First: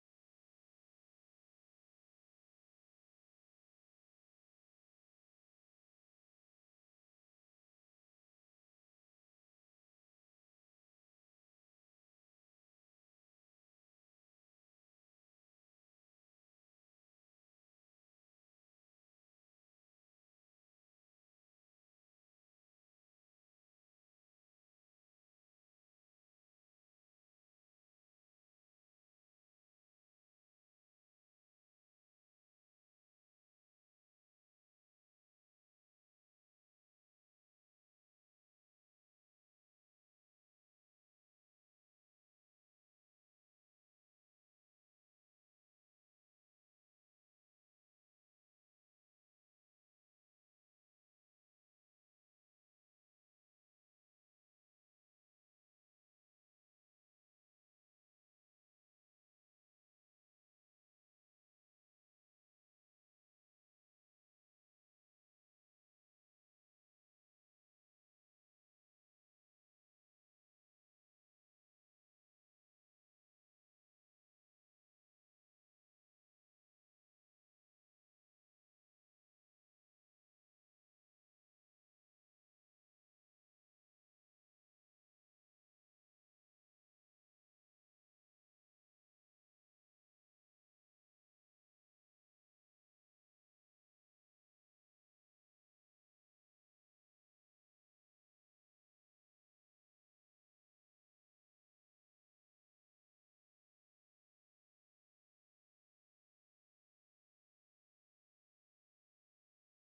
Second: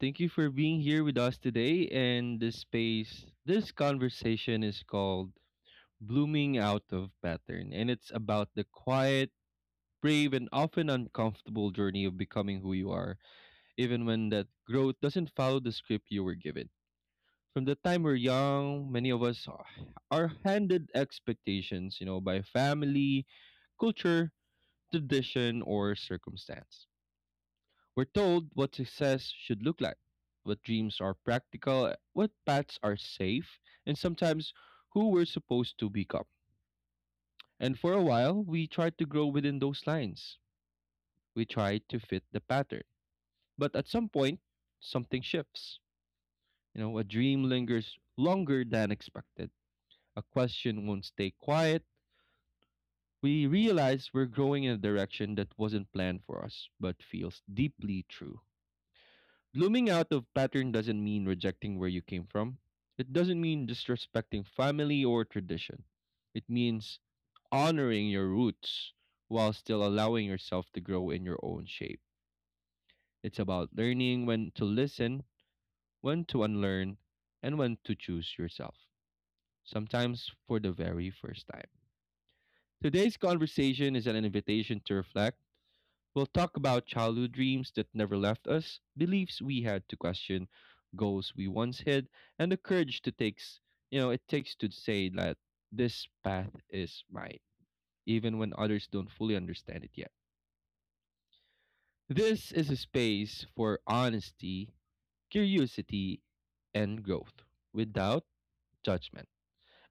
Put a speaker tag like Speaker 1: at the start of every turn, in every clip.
Speaker 1: thank you for being here with us today and this space. This conversation is called Blooming Out of Pattern, and it's about the quiet, brave and often uncomfortable journey of becoming who you are, even when that growth doesn't follow the script you were given. From the time we're young, many of us are handed expectations, you know, by family, culture, tradition or circumstance. We're told what success should look like, what dreams are practical, what paths are safe, and sometimes who we're supposed to become. And for a while, we try to grow within those lines. We try to fit the pattern. But at some point, something shifts. You know, a dream lingers longer than expected. A question won't stay quiet. We realize we're growing in a direction that wasn't planned for us, but feels deeply true. Blooming out of pattern doesn't mean rejecting where you came from. It doesn't mean disrespecting family or tradition. It means honoring your roots while still allowing yourself to grow in your own shape. It's about learning when to listen, when to unlearn, and when to choose yourself, sometimes for the very first time. Today's conversation is an invitation to reflect. We'll talk about childhood dreams that never left us, beliefs we had to question, goals we once hid, and the courage to takes, you know, it takes to say that this path is mine, even when others don't fully understand it yet. This is a space for honesty, curiosity, and growth without judgment.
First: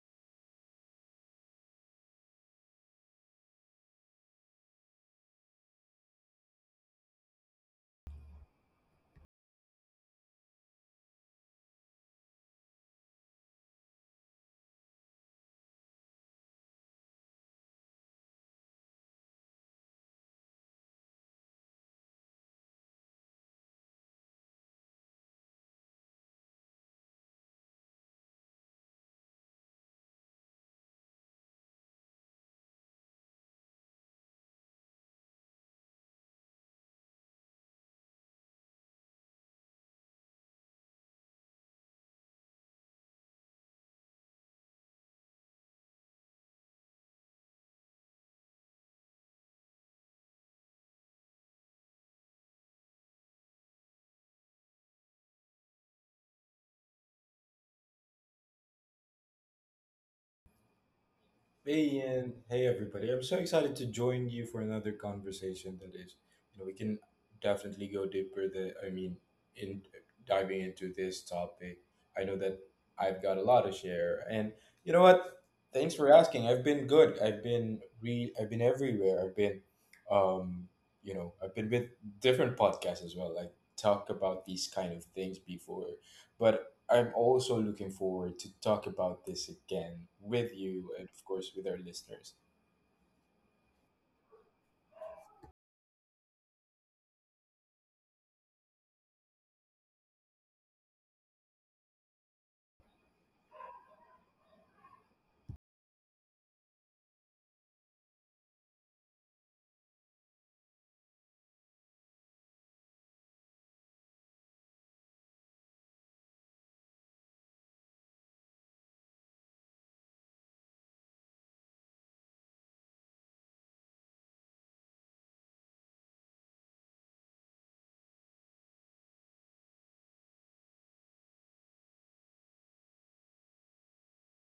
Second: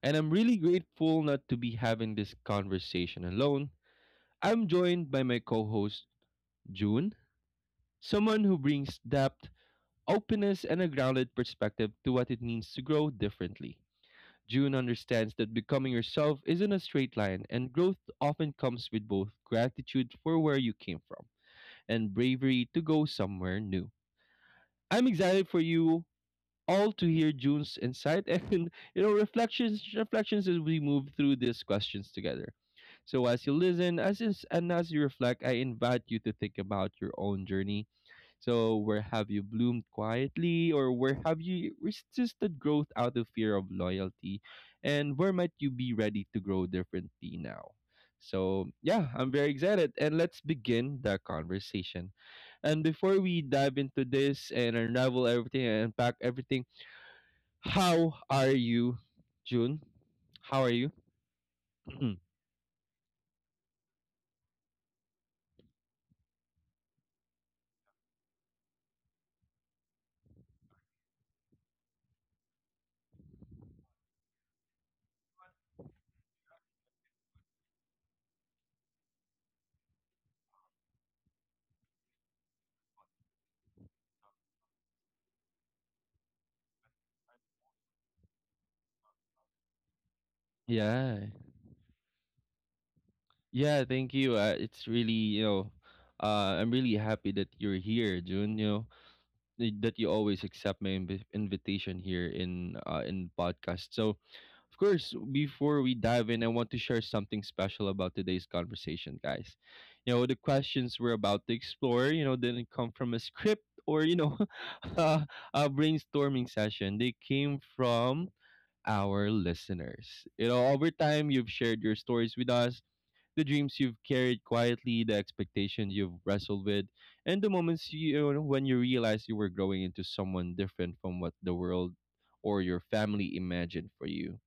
Speaker 1: And I'm really grateful not to be having this conversation alone. I'm joined by my co host, June, someone who brings depth, openness, and a grounded perspective to what it means to grow differently. June understands that becoming yourself isn't a straight line, and growth often comes with both gratitude for where you came from and bravery to go somewhere new. I'm excited for you all to hear June's insight and you know reflections as we move through these questions together. So as you listen, as is, and as you reflect, I invite you to think about your own journey. So, where have you bloomed quietly, or where have you resisted growth out of fear of loyalty? And where might you be ready to grow differently now? So, yeah, I'm very excited. And let's begin the conversation. And before we dive into this and unravel everything and unpack everything, how are you, June? How are you?
Speaker 2: Hey Ian, hey everybody. I'm so excited to join you for another conversation that is, you know, we can definitely go deeper in diving into this topic. I know that I've got a lot to share. And you know what? Thanks for asking. I've been good. I've been everywhere. I've been um, you know, I've been with different podcasts as well. Like talk about these kind of things before. But I'm also looking forward to talk about this again with you and
Speaker 1: Yeah.
Speaker 2: of course with our listeners.
Speaker 1: Yeah, thank you. It's really, you know, I'm really happy that you're here, June. You know, that you always accept my invitation here in podcast. So, of course, before we dive in, I want to share something special about today's conversation, guys. You know, the questions we're about to explore, you know, didn't come from a script or, you know, uh, a brainstorming session. They came from our listeners. You know, over time, you've shared your stories with us, the dreams you've carried quietly, the expectations you've wrestled with, and the moments you, you know, when you realized you were growing into someone different from what the world or your family imagined for you.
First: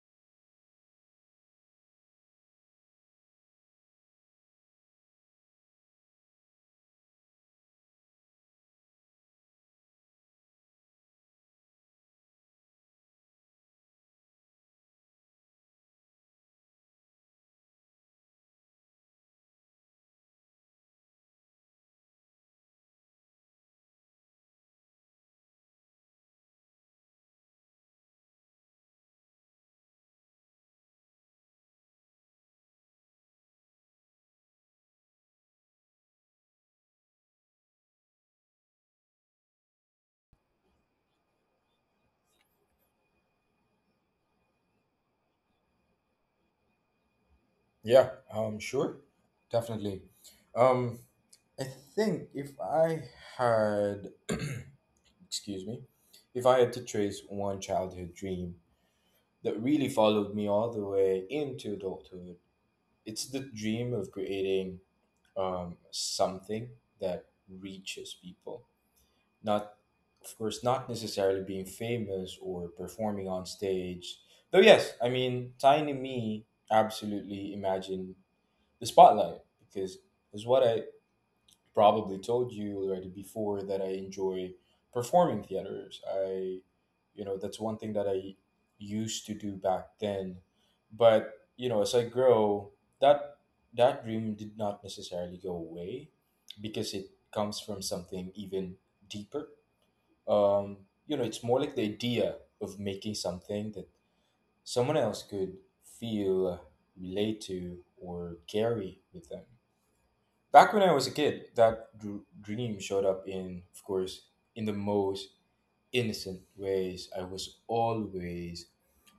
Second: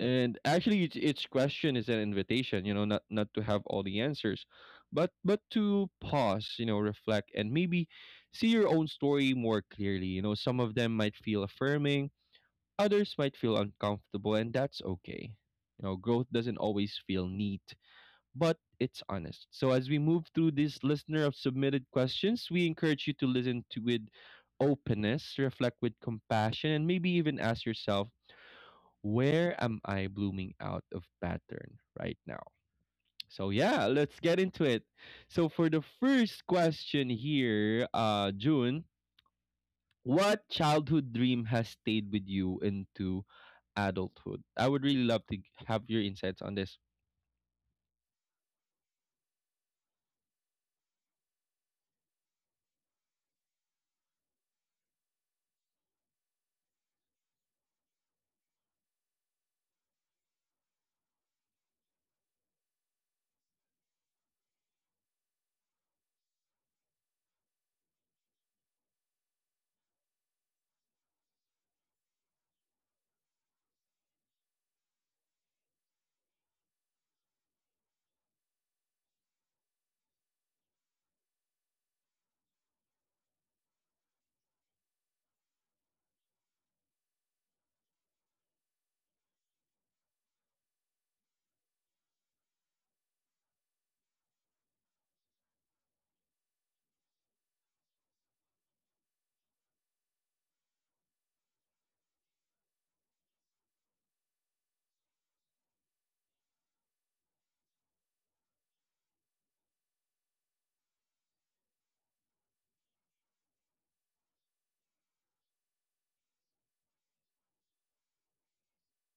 Speaker 1: And actually, each question is an invitation, you know, not to have all the answers, but to pause, you know, reflect, and maybe see your own story more clearly. You know, some of them might feel affirming, others might feel uncomfortable, and that's okay. You know, growth doesn't always feel neat, but it's honest. So as we move through this listener of submitted questions, we encourage you to listen to with openness, reflect with compassion, and maybe even ask yourself, where am I blooming out of pattern right now? So yeah, let's get into it. So for the first question here, June, what childhood dream has stayed with you into adulthood? I would really love to have your insights on this.
Speaker 2: Yeah, sure. Definitely. Um I think if I had excuse me, if I had to trace one childhood dream that really followed me all the way into adulthood, it's the dream of creating something that reaches people. Not of course not necessarily being famous or performing on stage, though yes, I mean, tiny me absolutely imagine the spotlight, because is what I probably told you already before that I enjoy performing theaters. I, you know, that's one thing that I used to do back then. But you know, as I grow, that that dream did not necessarily go away because it comes from something even deeper. um, you know, it's more like the idea of making something that someone else could feel, relate to, or carry with them. Back when I was a kid, that dream showed up in, of course, in the most innocent ways. I was always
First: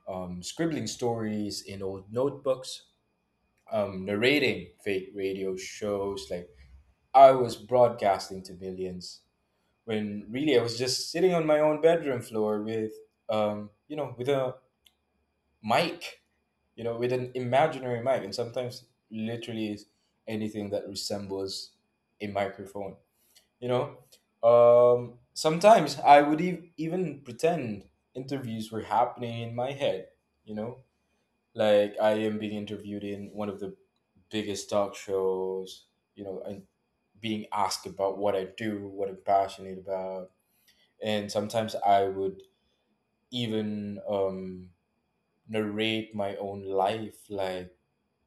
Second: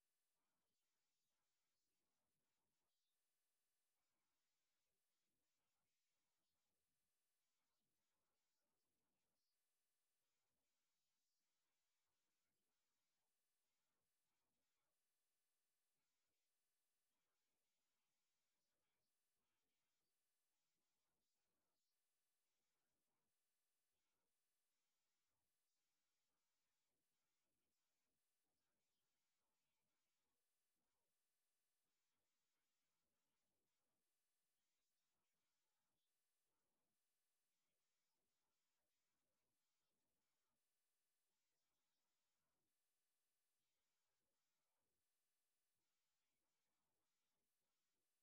Speaker 2: scribbling stories in old notebooks, narrating fake radio shows. Like I was broadcasting to millions. When really I was just sitting on my own bedroom floor with, you know, with a mic, you know, with an imaginary mic, and sometimes literally is anything that resembles a microphone, you know. Sometimes I would even pretend interviews were happening in my head, you know, like I am being interviewed in one of the biggest talk shows, you know, and being asked about what I do, what I'm passionate about. And sometimes I would even narrate my own life like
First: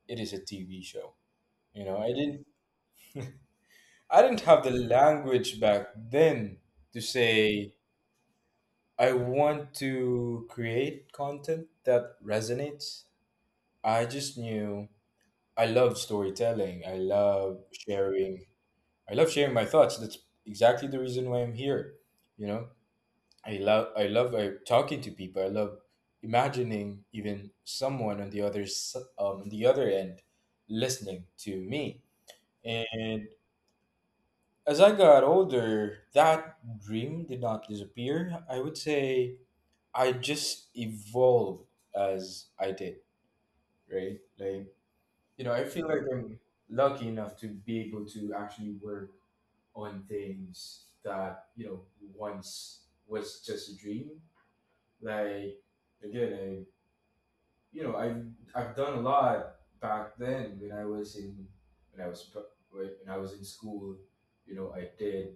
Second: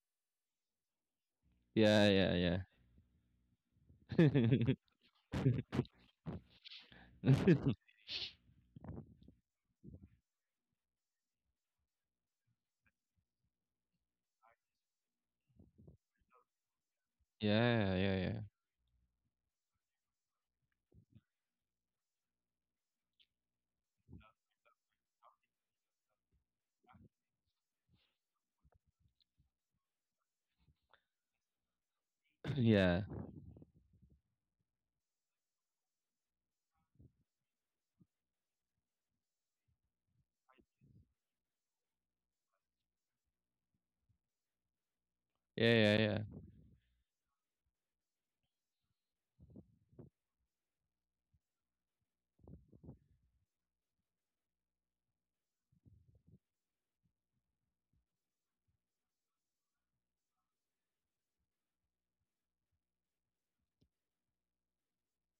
Speaker 2: it is a TV show. You know, I
Speaker 1: Yeah,
Speaker 2: didn't,
Speaker 1: yeah,
Speaker 2: I didn't have the
Speaker 1: yeah.
Speaker 2: language back then to say I want to create content that resonates. I just knew I love storytelling, i love
Speaker 1: Yeah, yeah, yeah.
Speaker 2: sharing i love sharing my thoughts. That's exactly the reason why I'm here, you know. I love talking to people. I love imagining even someone on the other on the other end listening to me.
Speaker 1: Yeah.
Speaker 2: And as I got older, that dream did not disappear. I would say I just evolved as I did, right? Like you know, I
Speaker 1: Yeah,
Speaker 2: feel
Speaker 1: yeah,
Speaker 2: like
Speaker 1: yeah.
Speaker 2: I'm lucky enough to be able to actually work on things that, you know, once was just a dream. Like again, you know, I've done a lot back then when I was in, when I was pr- when I was in school. You know, I did,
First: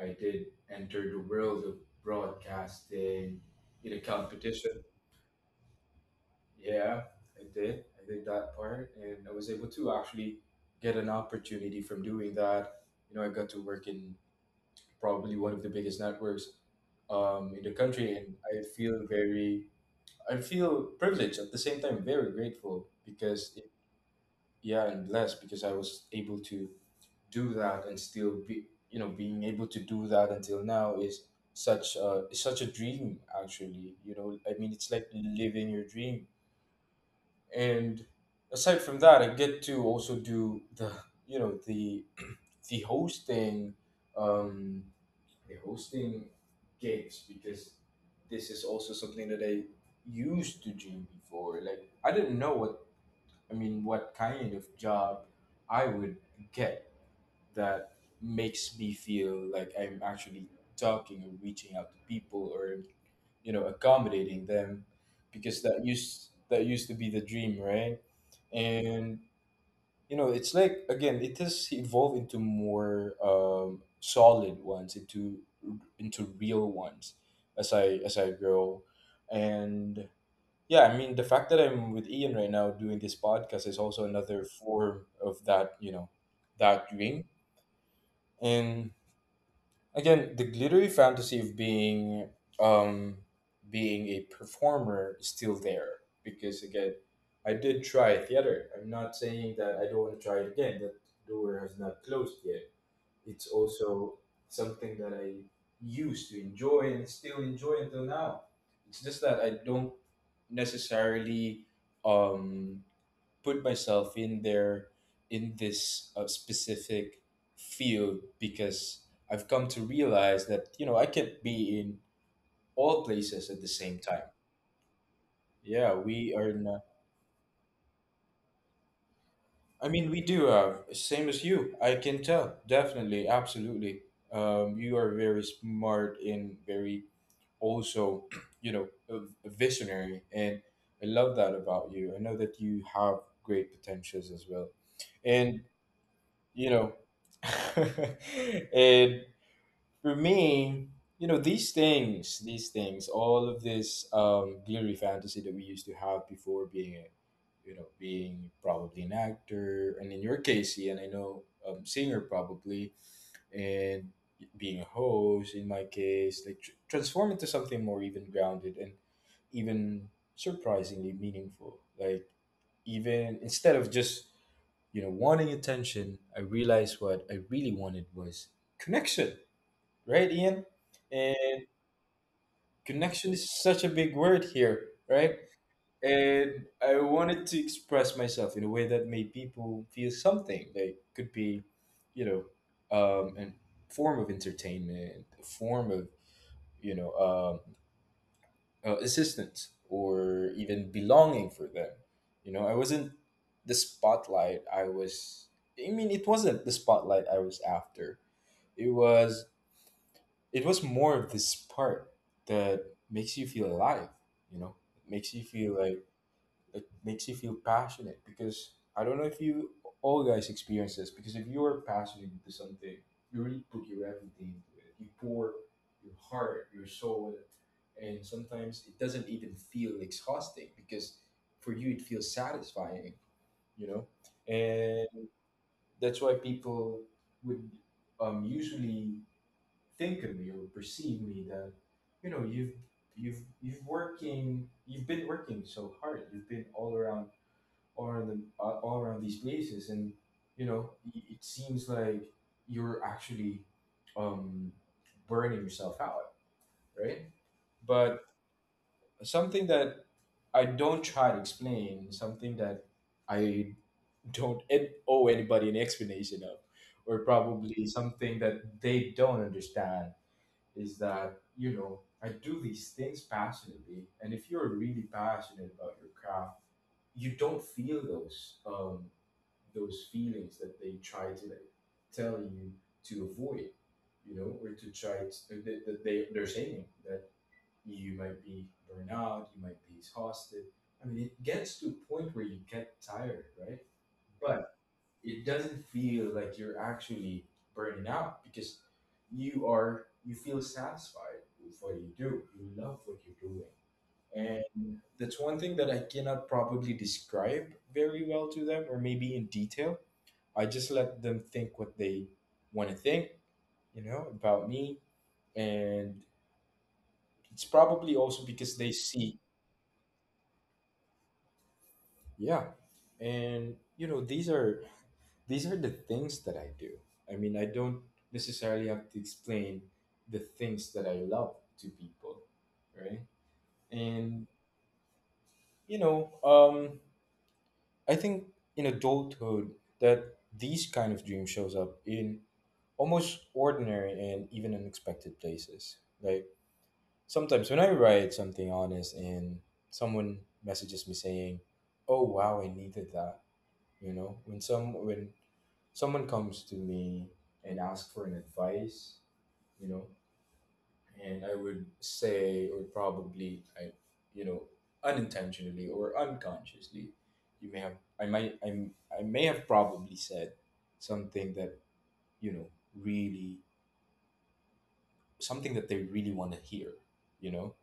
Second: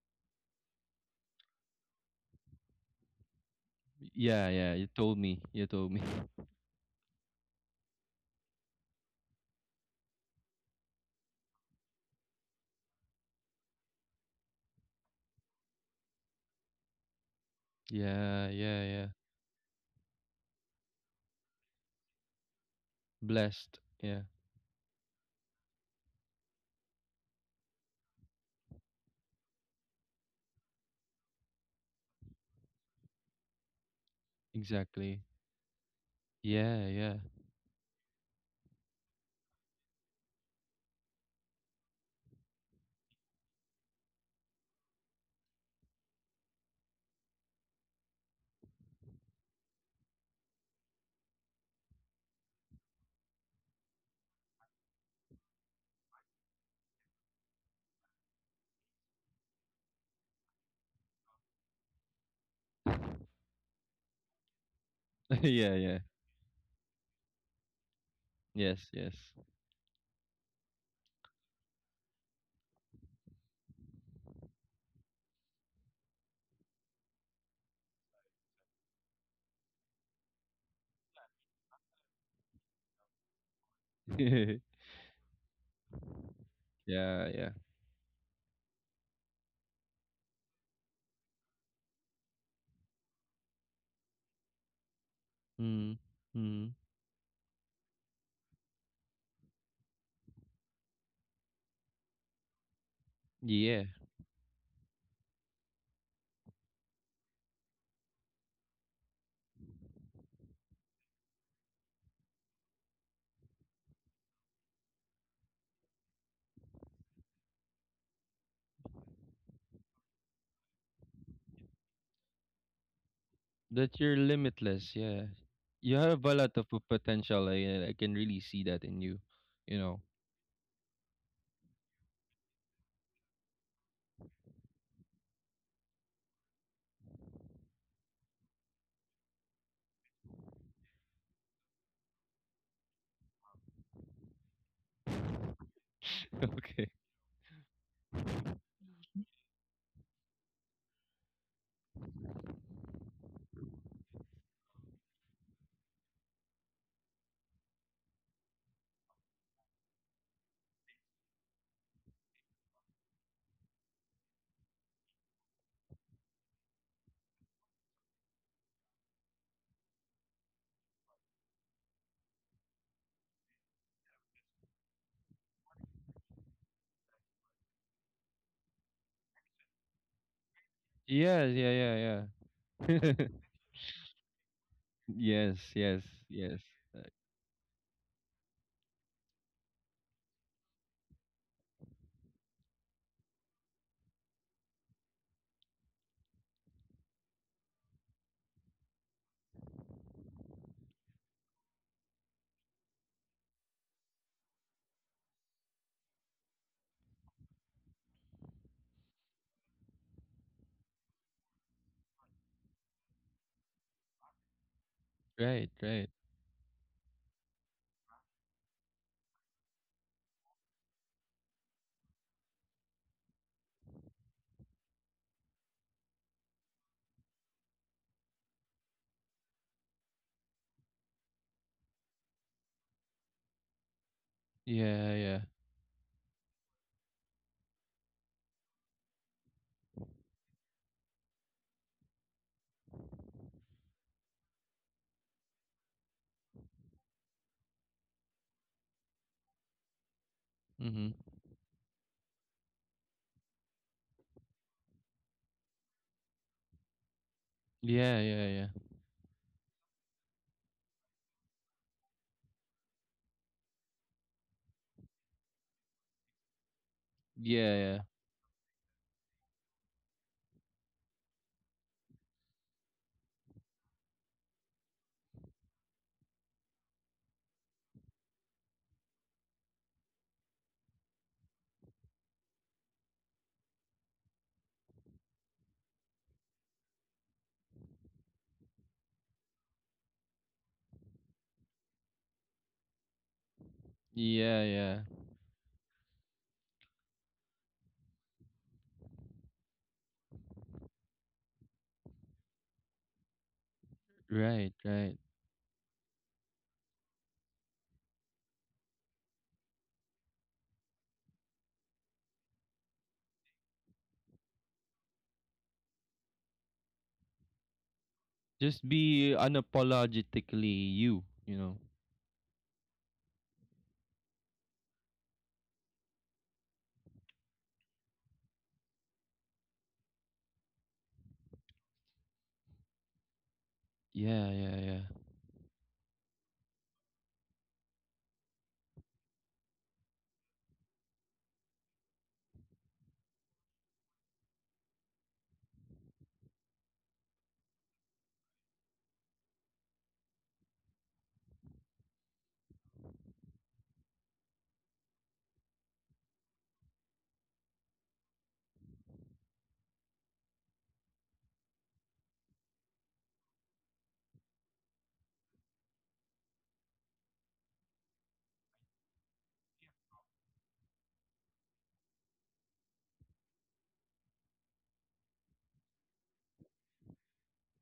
Speaker 2: I did enter the world of broadcasting in a
Speaker 1: Yeah,
Speaker 2: competition.
Speaker 1: yeah, you told me. You told me.
Speaker 2: Yeah, I did, I did that part, and I was able to actually get an opportunity from doing that. You know, I got to work in probably one of the biggest networks in the country, and
Speaker 1: Yeah,
Speaker 2: I
Speaker 1: yeah,
Speaker 2: feel
Speaker 1: yeah.
Speaker 2: very, I feel privileged at the same time, very grateful, because
Speaker 1: Blessed. Yeah,
Speaker 2: yeah, and blessed, because I was able to do that and still be, you know, being able to do that until now is such a dream actually. You know, I mean, it's like
Speaker 1: exactly.
Speaker 2: living your dream.
Speaker 1: Yeah, yeah.
Speaker 2: And aside from that, I get to also do the, you know, the hosting, um the hosting gigs, because this is also something that I used to dream before. Like I didn't know what, I mean, what kind of job I would get that makes me feel like I'm actually talking or reaching out to people or, you know, accommodating them, because
Speaker 1: Yeah, yeah.
Speaker 2: that used to be the dream, right?
Speaker 1: Yes, yes.
Speaker 2: And you know, it's like again, it has evolved into more solid ones, into real ones as I, as I grow. And yeah, I mean, the fact that I'm with Ian right now doing this podcast is also another form of that, you know, that dream.
Speaker 1: Yeah, yeah.
Speaker 2: And again, the glittery fantasy of being um being a performer is still
Speaker 1: Mm.
Speaker 2: there, because
Speaker 1: Mm.
Speaker 2: again, I did try theater. I'm not saying that I don't want to try it again. That door has not closed yet. It's
Speaker 1: Yeah.
Speaker 2: also something that I used to enjoy and still enjoy until now. It's just that I don't necessarily um, put myself in there in this specific field, because I've come to realize that, you know, I can't be in all places at the
Speaker 1: That
Speaker 2: same
Speaker 1: you're
Speaker 2: time.
Speaker 1: limitless, yeah.
Speaker 2: Yeah,
Speaker 1: You have a
Speaker 2: we are.
Speaker 1: lot
Speaker 2: In
Speaker 1: of
Speaker 2: a-
Speaker 1: potential. I can really see that in you, you
Speaker 2: I
Speaker 1: know.
Speaker 2: mean, we do have same as you. I can tell definitely, absolutely. You are very smart, in very also, you know, a visionary. And I love that about you. I know that you have great potentials as well. And, you
Speaker 1: Okay.
Speaker 2: know, and for me, you know, these things, all of this glittery fantasy that we used to have before, being a, you know, being probably an actor, and in your case, Ian, I know, singer probably, and being a host in my case, like transform into something more even grounded and even surprisingly meaningful. Like even instead of just, you know, wanting attention, I realized what I really wanted was connection, right, Ian?
Speaker 1: Yeah,
Speaker 2: And
Speaker 1: yeah, yeah, yeah.
Speaker 2: connection is such a big word here, right?
Speaker 1: Yes, yes,
Speaker 2: And
Speaker 1: yes.
Speaker 2: I wanted to express myself in a way that made people feel something. Like could be, you know, a form of entertainment, a form of, you know, assistance, or even belonging for them. You know, I wasn't the spotlight. I was, I mean, it wasn't the spotlight I was after. It was, it was more of this part that makes you feel alive. You know, makes you
Speaker 1: Right,
Speaker 2: feel like,
Speaker 1: right.
Speaker 2: it makes you feel passionate, because I don't know if you all guys experience this, because if you are passionate into something, you really put your everything into it. You pour your heart, your soul, and sometimes it doesn't even feel exhausting because for you it feels satisfying, you know. And
Speaker 1: Yeah, yeah.
Speaker 2: that's why people would usually think of me or perceive me that, you know, you've working, you've been working so hard, you've been all around, all around these places, and you know,
Speaker 1: Mm-hmm.
Speaker 2: I- it seems like you're actually um, burning yourself out, right? But
Speaker 1: Yeah, yeah, yeah.
Speaker 2: something that I don't try to explain, something that I don't owe anybody an explanation of, or
Speaker 1: Yeah,
Speaker 2: probably
Speaker 1: yeah.
Speaker 2: something that they don't understand, is that, you know, I do these things passionately, and if you're really passionate about your craft, you don't feel those feelings that they try to, like, tell you to avoid, you know, or to try to, that they, they're saying that you might be burned out, you might be exhausted. I mean, it gets to a point where you get tired, right?
Speaker 1: Yeah,
Speaker 2: But
Speaker 1: yeah.
Speaker 2: it doesn't feel like you're actually burning out, because you are, you feel satisfied with what you do. You love what you're doing.
Speaker 1: Right,
Speaker 2: And
Speaker 1: right.
Speaker 2: that's one thing that I cannot probably describe very well to them or maybe in detail. I just let them think what they want to think, you know, about me. And it's probably also because
Speaker 1: Just
Speaker 2: they
Speaker 1: be
Speaker 2: see,
Speaker 1: unapologetically you, you know.
Speaker 2: yeah. And you know, these are, these are the things that I do. I mean, I don't necessarily have to explain the things that I love to people, right? And
Speaker 1: Yeah, yeah, yeah.
Speaker 2: you know, I think in adulthood that these kind of dreams shows up in almost ordinary and even unexpected places. Like sometimes when I write something honest and someone messages me saying, "Oh wow, I needed that," you know, when someone comes to me and asks for an advice, you know, and I would say, or probably I, you know, unintentionally or unconsciously, you may have I might I may have probably said something that, you know, really something that they really want to hear, you know,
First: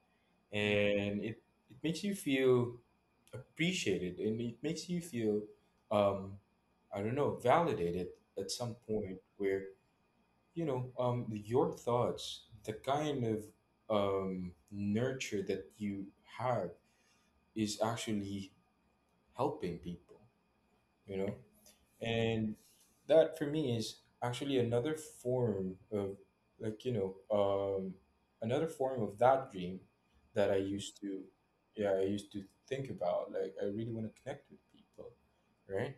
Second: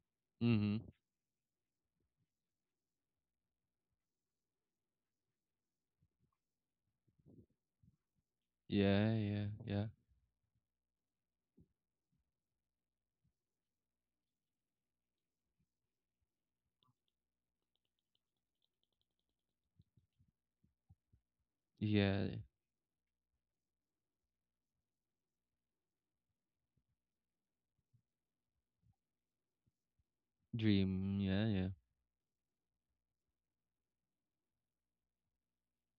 Speaker 1: Mm-hmm.
Speaker 2: and it makes you feel appreciated, and it makes you feel um I don't know, validated, at some
Speaker 1: Yeah,
Speaker 2: point
Speaker 1: yeah,
Speaker 2: where,
Speaker 1: yeah.
Speaker 2: you know, your thoughts, the kind of nurture that you have is actually helping people, you know.
Speaker 1: Yeah.
Speaker 2: And that for me is actually another form of, like, you know, another form of that dream that I used
Speaker 1: Dream.
Speaker 2: to,
Speaker 1: Yeah, yeah.
Speaker 2: yeah, I used to think about. Like I really want to connect with people, right?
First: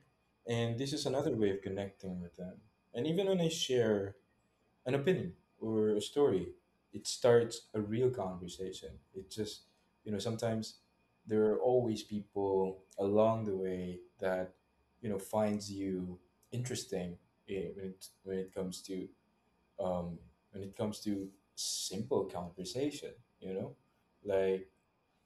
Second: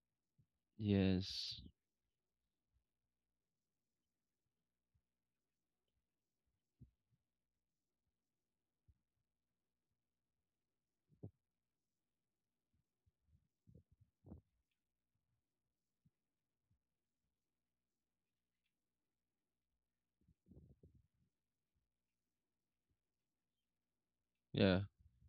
Speaker 2: And this is another way
Speaker 1: Yes.
Speaker 2: of connecting with them. And even when I share an opinion or a story, it starts a real conversation. It just, sometimes there are always people along the way that, finds you interesting when it comes to um, when it comes to simple conversation. You know, like
Speaker 1: Yeah.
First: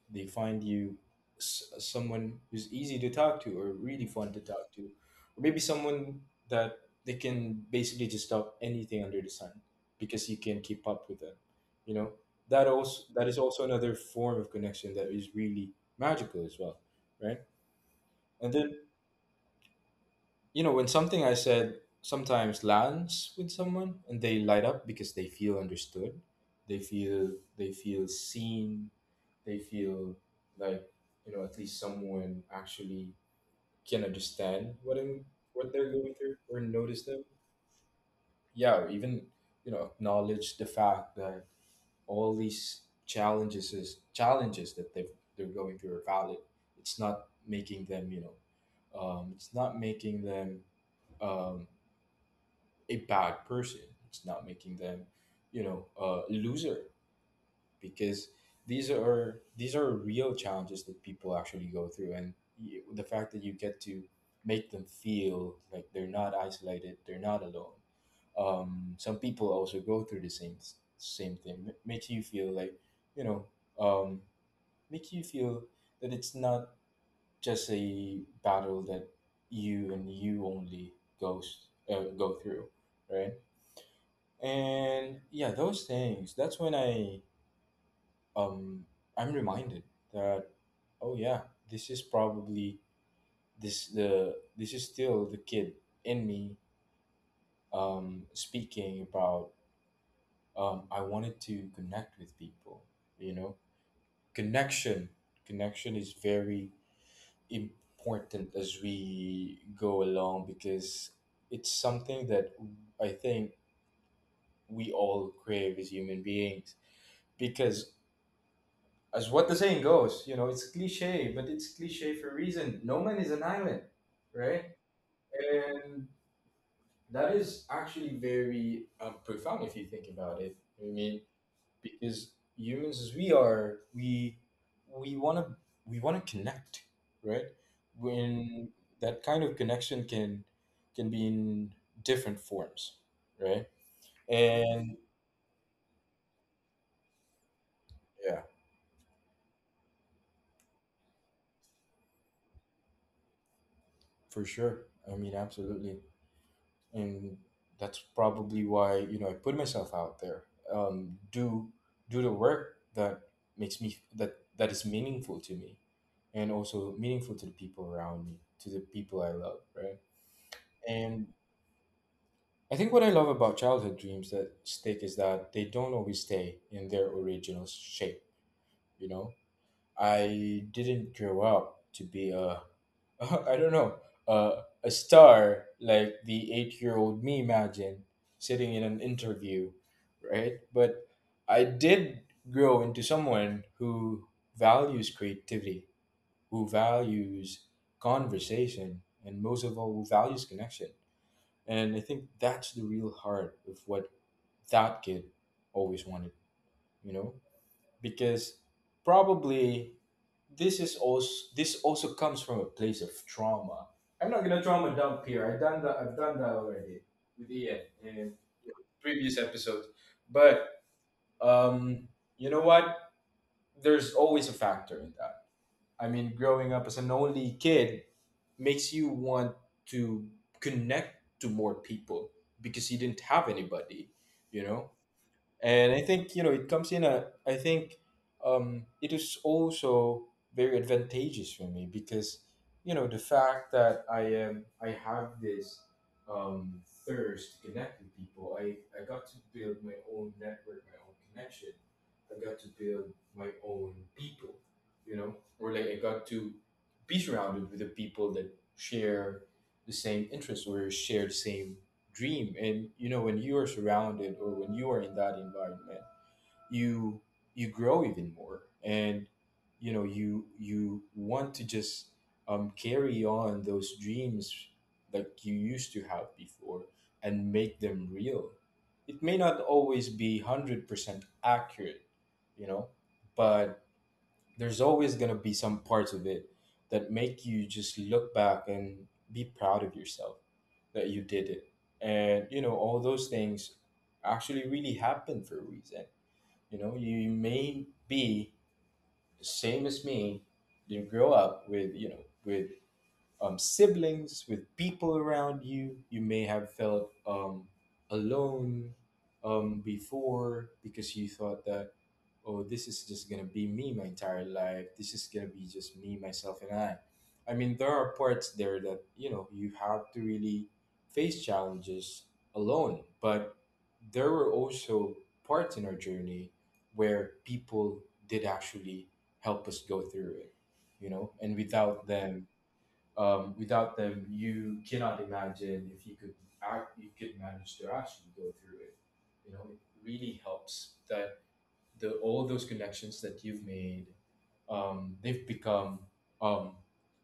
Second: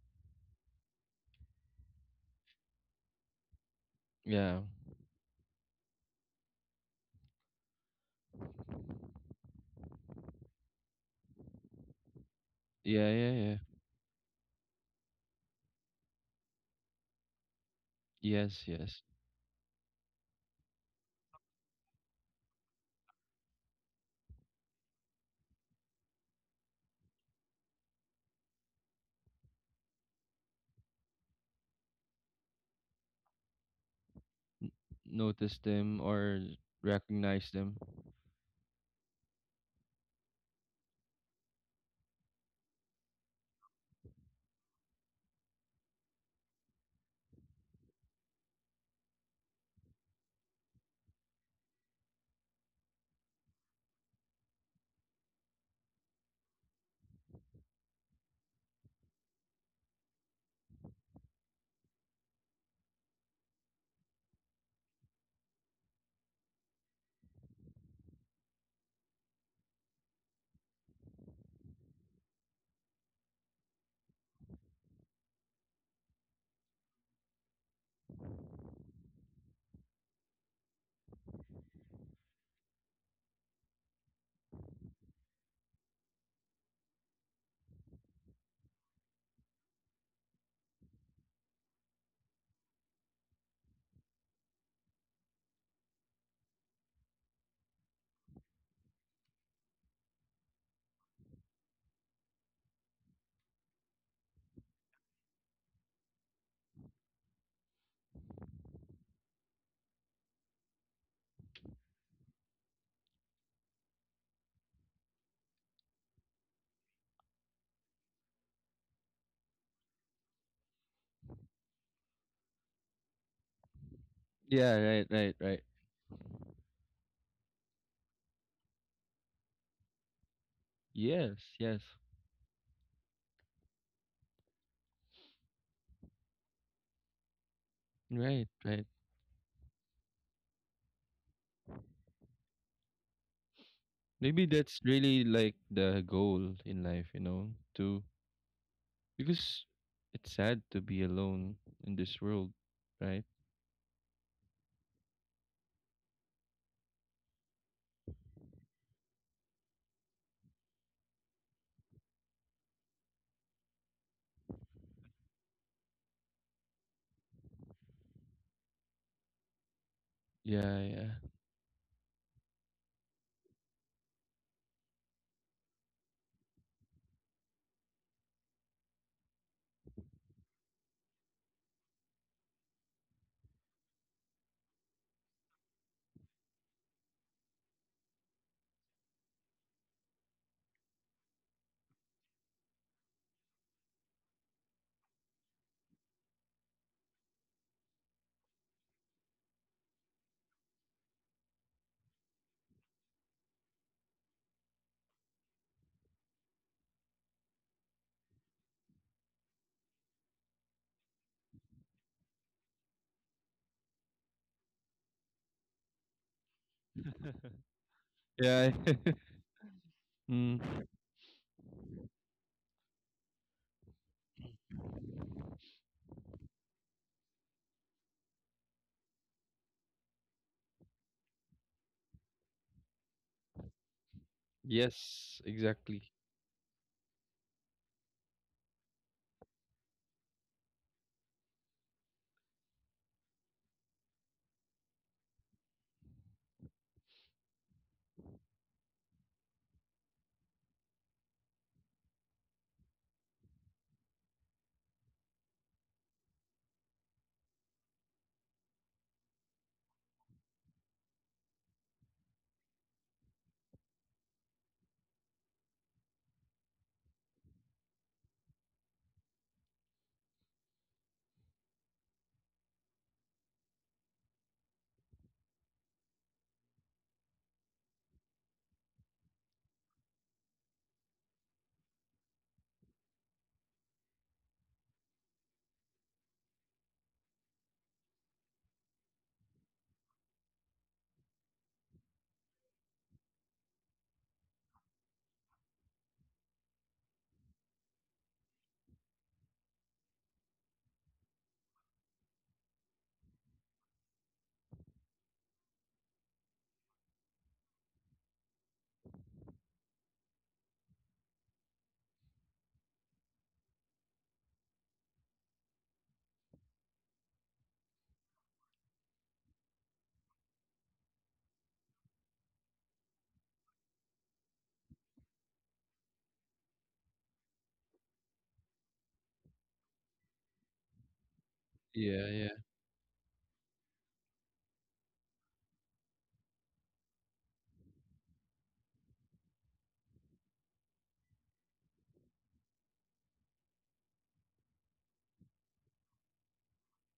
Speaker 2: they find you someone who's easy to talk to or really fun to
Speaker 1: Yeah.
Speaker 2: talk to, or maybe someone that they can basically just talk anything under the sun because you can keep up with them. You know that also
Speaker 1: Yeah,
Speaker 2: that
Speaker 1: yeah,
Speaker 2: is
Speaker 1: yeah.
Speaker 2: also another form of connection that is really magical as well, right? And
Speaker 1: Yes,
Speaker 2: then
Speaker 1: yes.
Speaker 2: when something I said sometimes lands with someone and they light up because they feel understood, they feel they feel seen, they feel like at least someone actually can understand
Speaker 1: Notice
Speaker 2: what they're
Speaker 1: them
Speaker 2: going through
Speaker 1: or
Speaker 2: or notice them.
Speaker 1: recognize them.
Speaker 2: Yeah, or even acknowledge the fact that all these challenges that they're going through are valid. It's not making them it's not making them um, a bad person. It's not making them, a loser because these are real challenges that people actually go through, and the fact that you get to make them feel like they're not isolated, they're not alone. Some people also go through the same thing. Makes you feel like, you know, um, makes you feel that it's not just a battle that you and you only goes go through, right? And yeah, those things, that's when I um I'm reminded that, oh yeah, this is probably this is still the kid in me speaking about, I wanted to connect with people, you know. Connection, connection is very important as we go along because it's something that I think we all crave as human beings, because as what the saying goes, it's cliche, but it's cliche for a reason. No man is an island, right?
Speaker 1: Yeah, right, right, right.
Speaker 2: And that is actually very profound if you think about it. I mean,
Speaker 1: Yes, yes.
Speaker 2: because humans, as we are, we wanna we wanna connect, right?
Speaker 1: Right,
Speaker 2: When
Speaker 1: right.
Speaker 2: that kind of connection can be in different forms, right?
Speaker 1: Maybe that's
Speaker 2: And
Speaker 1: really like the goal in life, you know, to...
Speaker 2: yeah,
Speaker 1: Because it's sad to be alone in this world, right?
Speaker 2: for sure. I mean, absolutely. And that's probably why I put myself out there. Um, do do the work that makes me that that is meaningful to me, and also meaningful to the people around me, to the people I love, right?
Speaker 1: Yeah,
Speaker 2: And I think what I love about childhood dreams that stick is that they don't always stay in their original shape. You know, I didn't grow up to be a I don't know. A star like the 8 year old me, imagine sitting in an interview, right? But I did grow into someone who values creativity, who values conversation, and most of all, who values connection. And I think that's the real heart of what that kid always wanted, you know? Because probably this is also this also comes from a place of trauma. I'm not gonna trauma dump here. I've done that. I've done that already
Speaker 1: yeah.
Speaker 2: with Ian in
Speaker 1: Yeah.
Speaker 2: previous episodes.
Speaker 1: Mm.
Speaker 2: But um, you know what? There's always a factor in that. I mean, growing up as an only kid makes you want to connect to more people because you didn't have anybody. You know,
Speaker 1: Yes,
Speaker 2: and I
Speaker 1: exactly.
Speaker 2: think, it comes in a, I think it is also very advantageous for me because the fact that I have this um thirst to connect with people, I I got to build my own network, my own connection. I got to build my own people, you know, or like I got to be surrounded with the people that share the same interests or share the same dream. And you know, when you are surrounded or when you are in that environment, you you grow even more, and you you want to just carry on those dreams like you used to have before and make them real. It may not always be 100% accurate, you know but there's always going to be some parts of it that make you just look back and be proud of yourself that you did it. And, you know, all those things actually really happen for a reason. You know, you may be the same as me, didn't grow up with, with siblings, with people around you. You may have felt alone before because you thought that, oh, this is just going to be me my entire life. This is going to be just me, myself, and I. I mean, there are parts there that, you have to really face challenges alone. But there were also parts in our journey where people did actually help us go through it, you know, and without
Speaker 1: Yeah,
Speaker 2: them,
Speaker 1: yeah.
Speaker 2: without them, you cannot imagine if you could you could manage to actually go through it. You know, it really helps that the all those connections that you've made, um, they've become um,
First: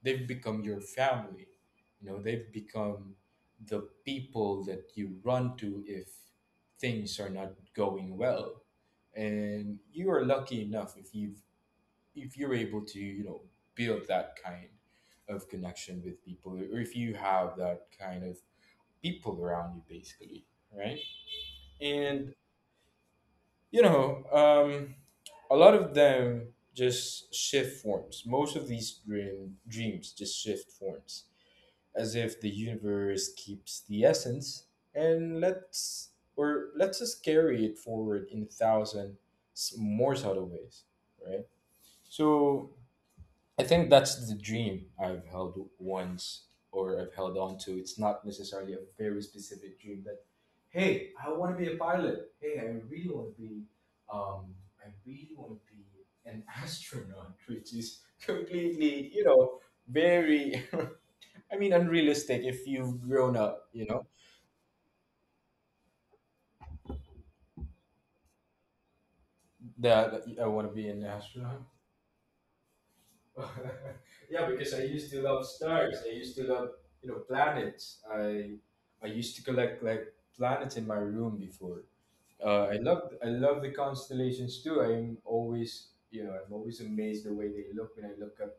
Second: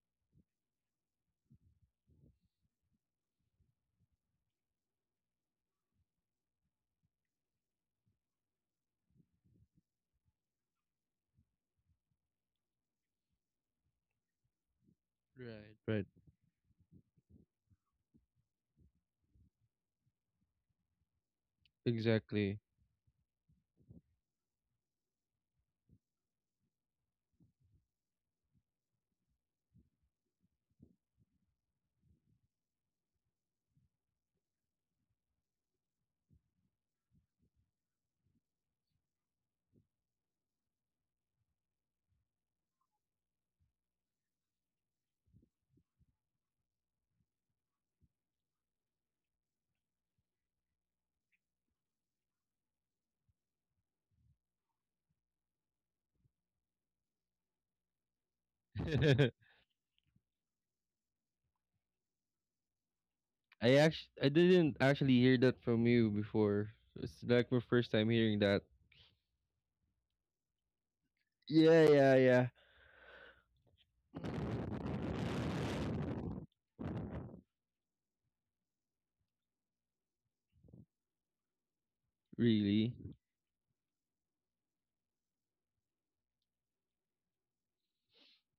Speaker 2: they've become your family. You know, they've become the people that you run to if things are not going well, and you are lucky enough if you've if you're able to, build that kind of
Speaker 1: Right.
Speaker 2: connection
Speaker 1: Right.
Speaker 2: with people, or if you have that kind of people around you basically, right? And
Speaker 1: Exactly.
Speaker 2: you know um a lot of them just shift forms. Most of these dreams just shift forms, as if the universe keeps the essence and lets or lets us carry it forward in a thousand more subtle ways, right? So I think that's the dream I've held once, or I've held on to. It's not necessarily a very specific dream that, hey, I want to be a pilot. Hey, I really want to be, um, I really want to be an astronaut, which is completely, very, I mean, unrealistic if you've grown up,
Speaker 1: I
Speaker 2: you know,
Speaker 1: actually I didn't actually hear that from you before. It's like my first time hearing that.
Speaker 2: that I want to be an astronaut.
Speaker 1: Yeah, yeah, yeah.
Speaker 2: Yeah, because I used to love stars. I used to love, you know, planets. I used to collect like planets in my room before.
Speaker 1: Really?
Speaker 2: I love the constellations too. I'm always, I'm always amazed the way they look when I look up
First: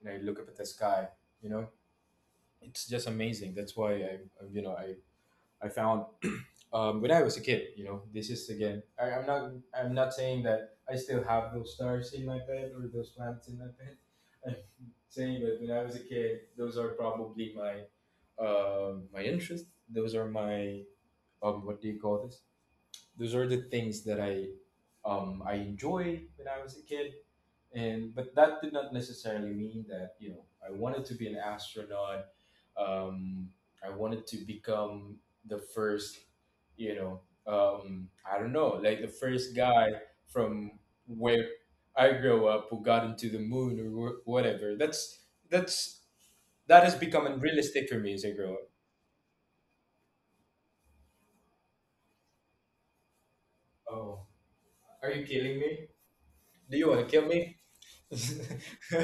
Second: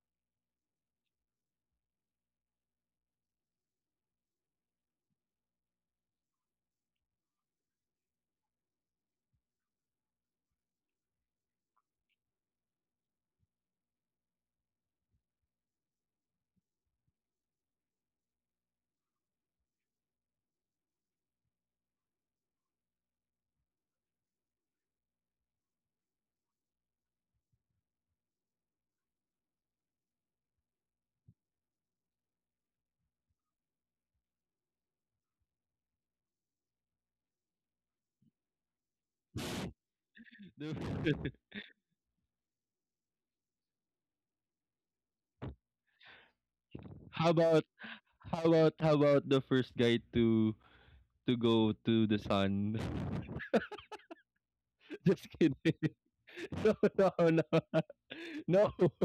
Speaker 2: at the sky. You know, it's just amazing. That's why I you know I found when I was a kid, this is again. I'm not. I'm not saying that I still have those stars in my bed or those plants in my bed. I'm saying that when I was a kid, those are probably my, my interest. Those are my, what do you call this? Those are the things that I enjoy when I was a kid. And but that did not necessarily mean that I wanted to be an astronaut, um I wanted to become the first, you know I don't know, like the first guy from
Speaker 1: No.
Speaker 2: where I grew up who got into the moon, or whatever. That's that has become
Speaker 1: How about
Speaker 2: unrealistic for me as I
Speaker 1: how
Speaker 2: grow up.
Speaker 1: about how about the first guy to go to the sun?
Speaker 2: Oh, are you
Speaker 1: Just kidding.
Speaker 2: kidding me?
Speaker 1: No,
Speaker 2: Do you want
Speaker 1: no,
Speaker 2: to kill me?
Speaker 1: no. No,
Speaker 2: no,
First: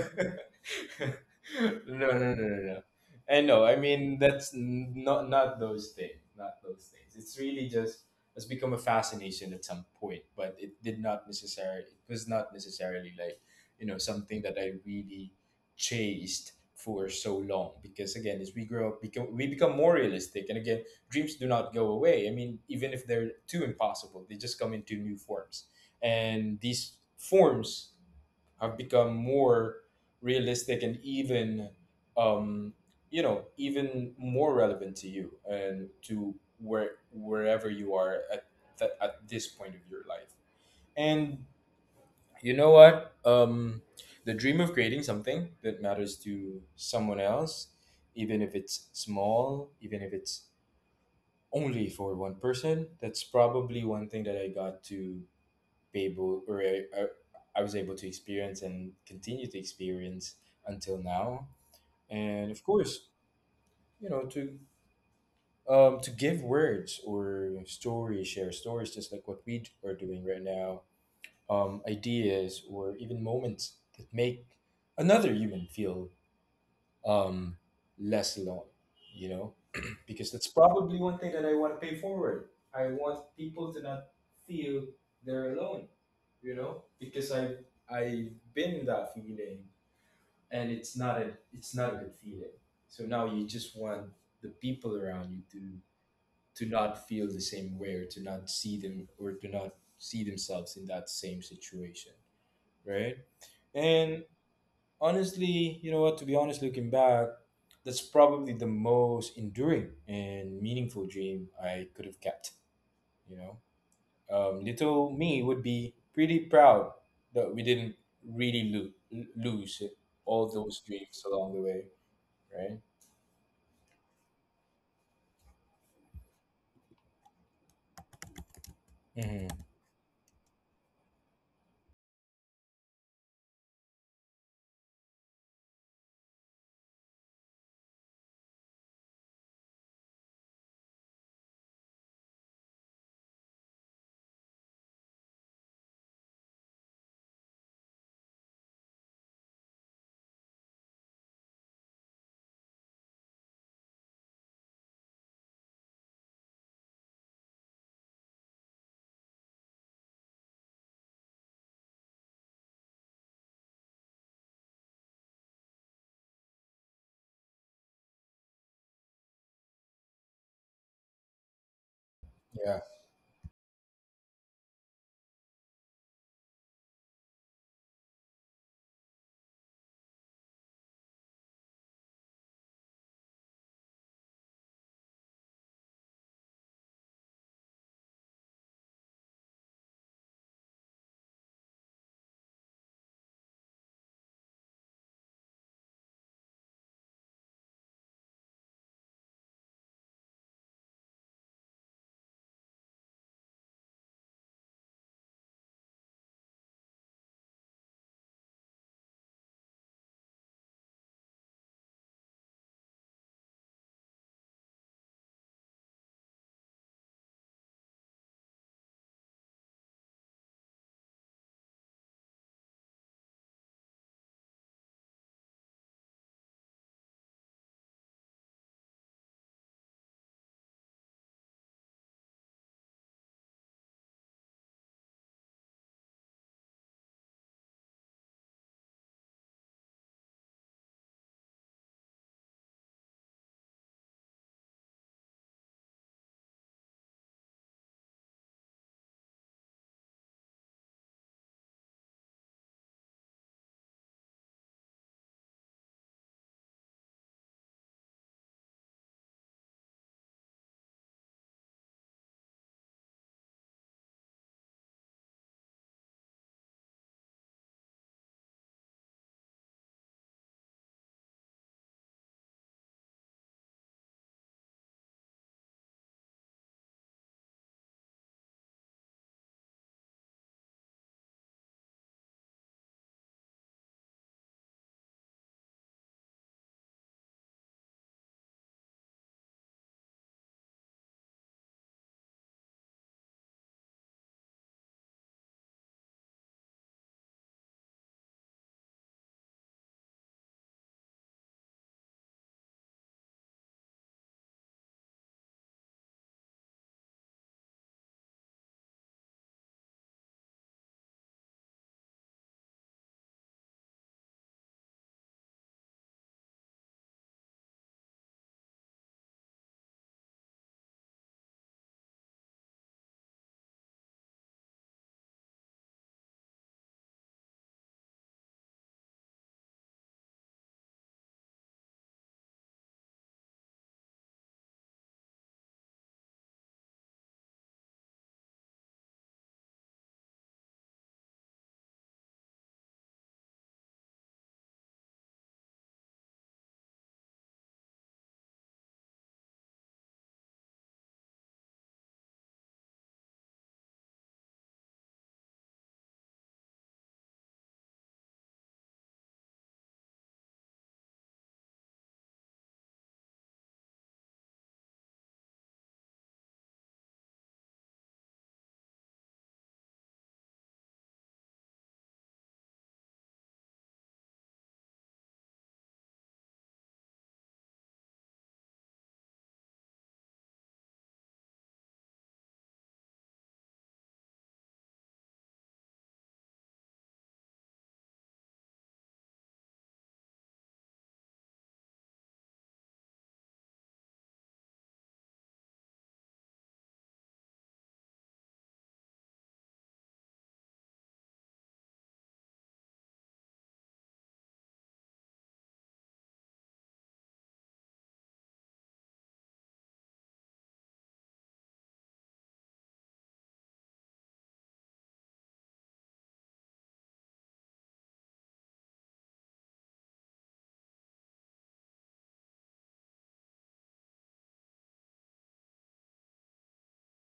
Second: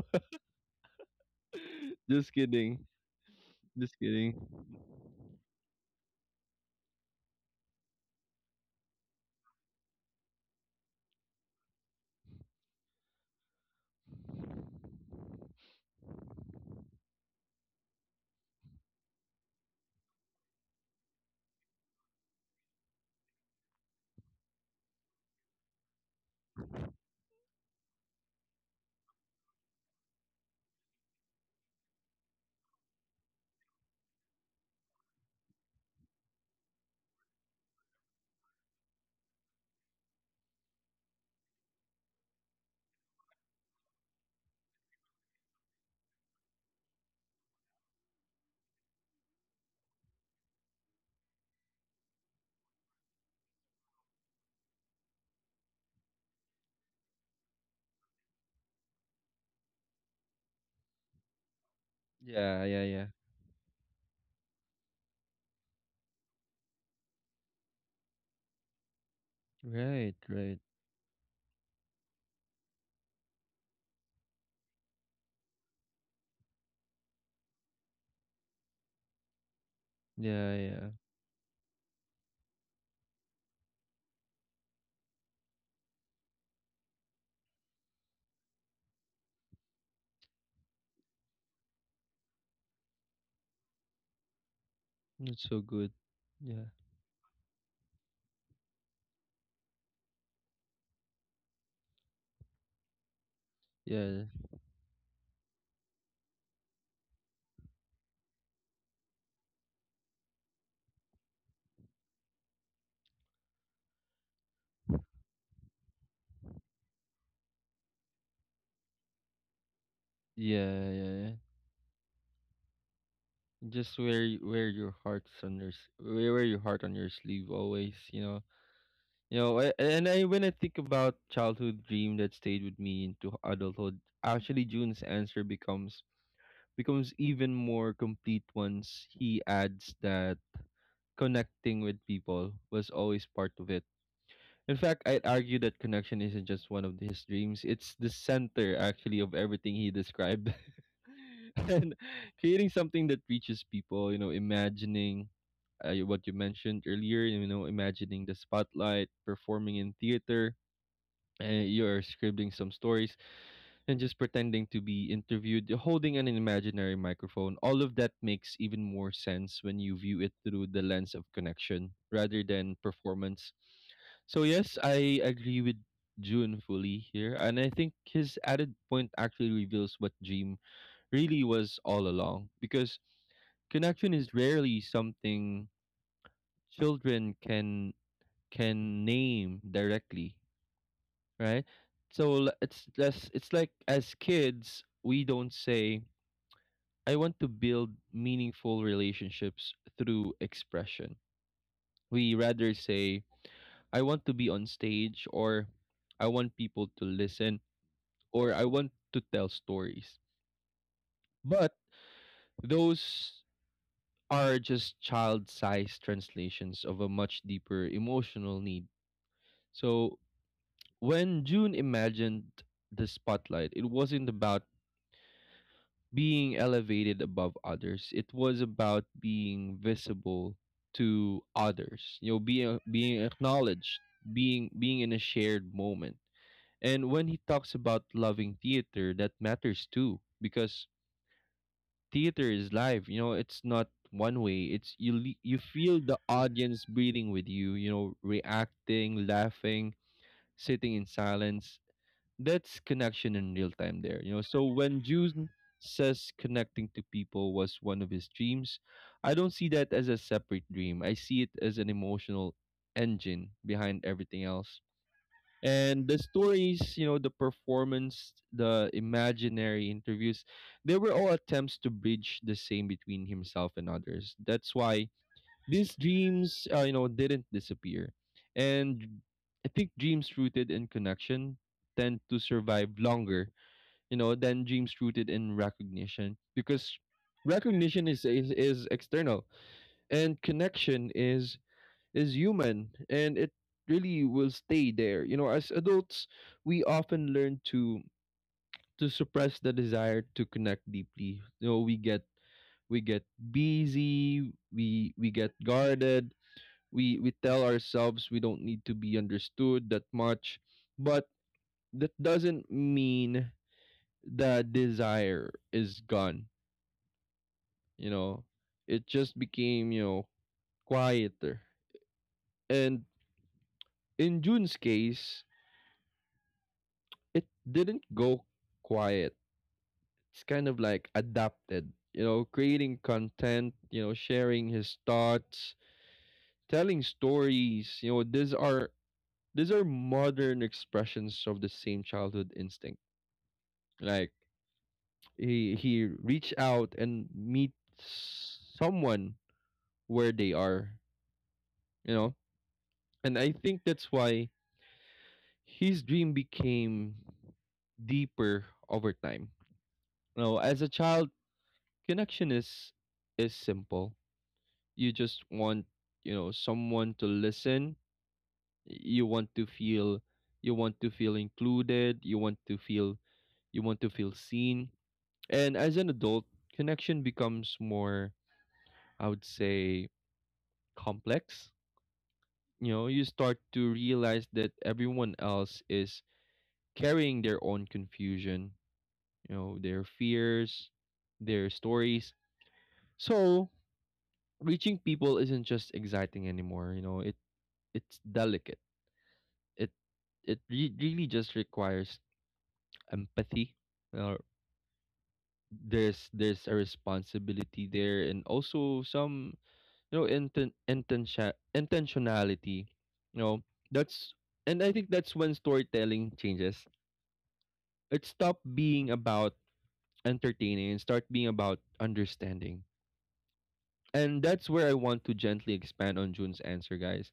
Speaker 2: no, no,
Speaker 1: just
Speaker 2: no, no.
Speaker 1: kidding,
Speaker 2: I know. I
Speaker 1: just
Speaker 2: mean,
Speaker 1: kidding.
Speaker 2: that's not, not those things. Not those things. It's really just, it's become a fascination at some point, but it did not necessarily. It was not necessarily like something that I really chased for so long. Because again, as we grow up, become we become more realistic, and again, dreams do not go away. I mean, even if they're too impossible, they just come into new forms, and these forms I've become more realistic and even, um, even more relevant to you and to where, wherever you are at at this point of your life. And you know what? The dream of creating something that matters to someone else, even if it's small, even if it's only for one person, that's probably one thing that I got to be able, or I was able to experience and continue to experience until now. And
Speaker 1: Yeah,
Speaker 2: of
Speaker 1: yeah, yeah.
Speaker 2: course, you know, to give words or stories, share stories, just like what are
Speaker 1: Right,
Speaker 2: doing right
Speaker 1: right.
Speaker 2: now, ideas or even moments that make another human feel um, less alone, you know, because that's
Speaker 1: Yeah, yeah.
Speaker 2: probably one thing that I want to pay forward. I want people to not feel they're alone, you know, because I've been in that feeling, and it's not a, it's not a good feeling. So now you just want the people around you
Speaker 1: It's so good.
Speaker 2: to
Speaker 1: Yeah,
Speaker 2: to not feel the same way, or to not see them, or to not see themselves in that same situation, right?
Speaker 1: yeah,
Speaker 2: And honestly, you know what? To be honest, looking back, that's probably the most enduring and meaningful dream I could have kept. You know, little me would be pretty proud that we didn't really lose all those
Speaker 1: yeah, yeah.
Speaker 2: dreams
Speaker 1: Yeah.
Speaker 2: along the way, right?
Speaker 1: Just wear your hearts on your s- wear your heart on your sleeve always. You know, you know.
Speaker 2: hmm
Speaker 1: I, and I when I think about childhood dream that stayed with me into adulthood, actually June's answer becomes even more complete once he adds that connecting with people was always part of it. In fact, I'd argue that connection isn't just one of his dreams, it's the center, actually, of everything he described. And creating something that reaches people, you know, imagining what you mentioned earlier, you know, imagining the spotlight, performing in theater, and you're scribbling some stories and just pretending to be interviewed, holding an imaginary microphone, all of that makes even more sense when you view it through the lens of connection rather than
Speaker 2: Yeah.
Speaker 1: performance. So, yes, I agree with June fully here. And I think his added point actually reveals what Dream really was all along, because connection is rarely something children can name directly, right? So it's like as kids, we don't say, I want to build meaningful relationships through expression. We rather say, I want to be on stage, or I want people to listen, or I want to tell stories. But those are just child-sized translations of a much deeper emotional need. So when June imagined the spotlight, it wasn't about being elevated above others. It was about being visible to others. You know, being acknowledged, being in a shared moment. And when he talks about loving theater, that matters too, because theater is live. You know, it's not one way. It's you you feel the audience breathing with you. You know, reacting, laughing, sitting in silence. That's connection in real time there, you know. So when June says connecting to people was one of his dreams, I don't see that as a separate dream. I see it as an emotional engine behind everything else. And the stories, you know, the performance, the imaginary interviews, they were all attempts to bridge the same between himself and others. That's why these dreams, you know, didn't disappear. And I think dreams rooted in connection tend to survive longer, you know, than dreams rooted in recognition, because recognition is external, and connection is human, and it really will stay there. You know, as adults, we often learn to suppress the desire to connect deeply. You know, we get busy, we get guarded, we tell ourselves we don't need to be understood that much, but that doesn't mean the desire is gone, you know, it just became, you know, quieter. And in June's case, it didn't go quiet, it's kind of like adapted. You know, creating content, you know, sharing his thoughts, telling stories, you know, these are modern expressions of the same childhood instinct. Like, he reach out and meet someone where they are, you know. And I think that's why his dream became deeper over time. You know, as a child, connection is, simple. You just want, you know, someone to listen. you want to feel you want to feel included, you want to feel seen. And as an adult, connection becomes more, I would say, complex. You know, you start to realize that everyone else is carrying their own confusion, you know, their fears, their stories. So reaching people isn't just exciting anymore, you know, it's delicate. it it really just requires empathy. uh, there's a responsibility there and also some, you know, intentionality, you know. That's and I think that's when storytelling changes. It stopped being about entertaining and start being about understanding. And that's where I want to gently expand on June's answer, guys.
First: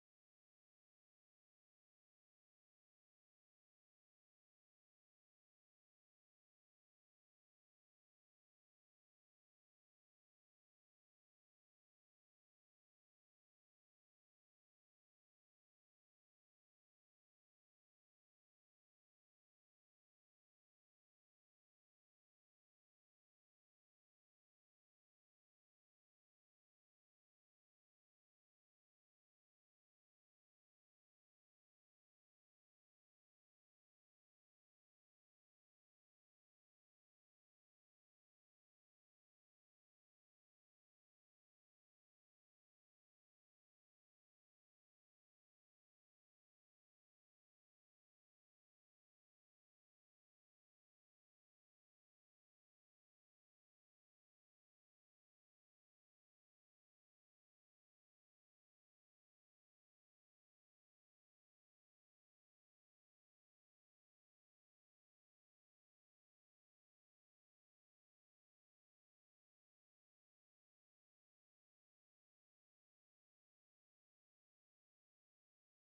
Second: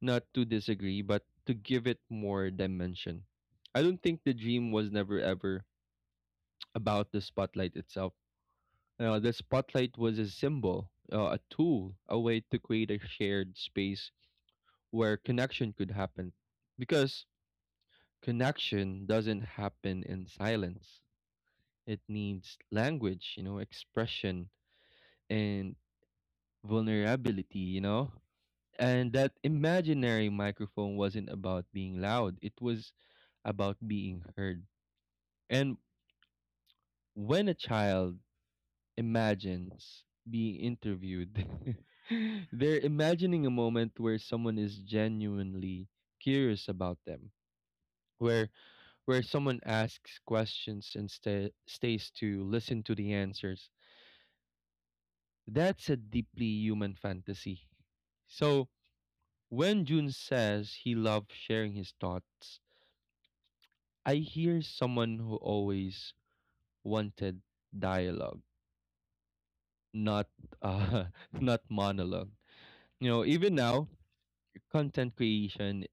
Speaker 1: Not to disagree, but to give it more dimension. I don't think the dream was never ever about the spotlight itself. The spotlight was a symbol, a tool, a way to create a shared space where connection could happen. Because connection doesn't happen in silence, it needs language, you know, expression, and vulnerability, you know? And that imaginary microphone wasn't about being loud, it was about being heard. And when a child imagines being interviewed, they're imagining a moment where someone is genuinely curious about them, where someone asks questions and stays to listen to the answers. That's a deeply human fantasy. So, when June says he loved sharing his thoughts, I hear someone who always wanted dialogue, not uh, not monologue. You know, even now, content creation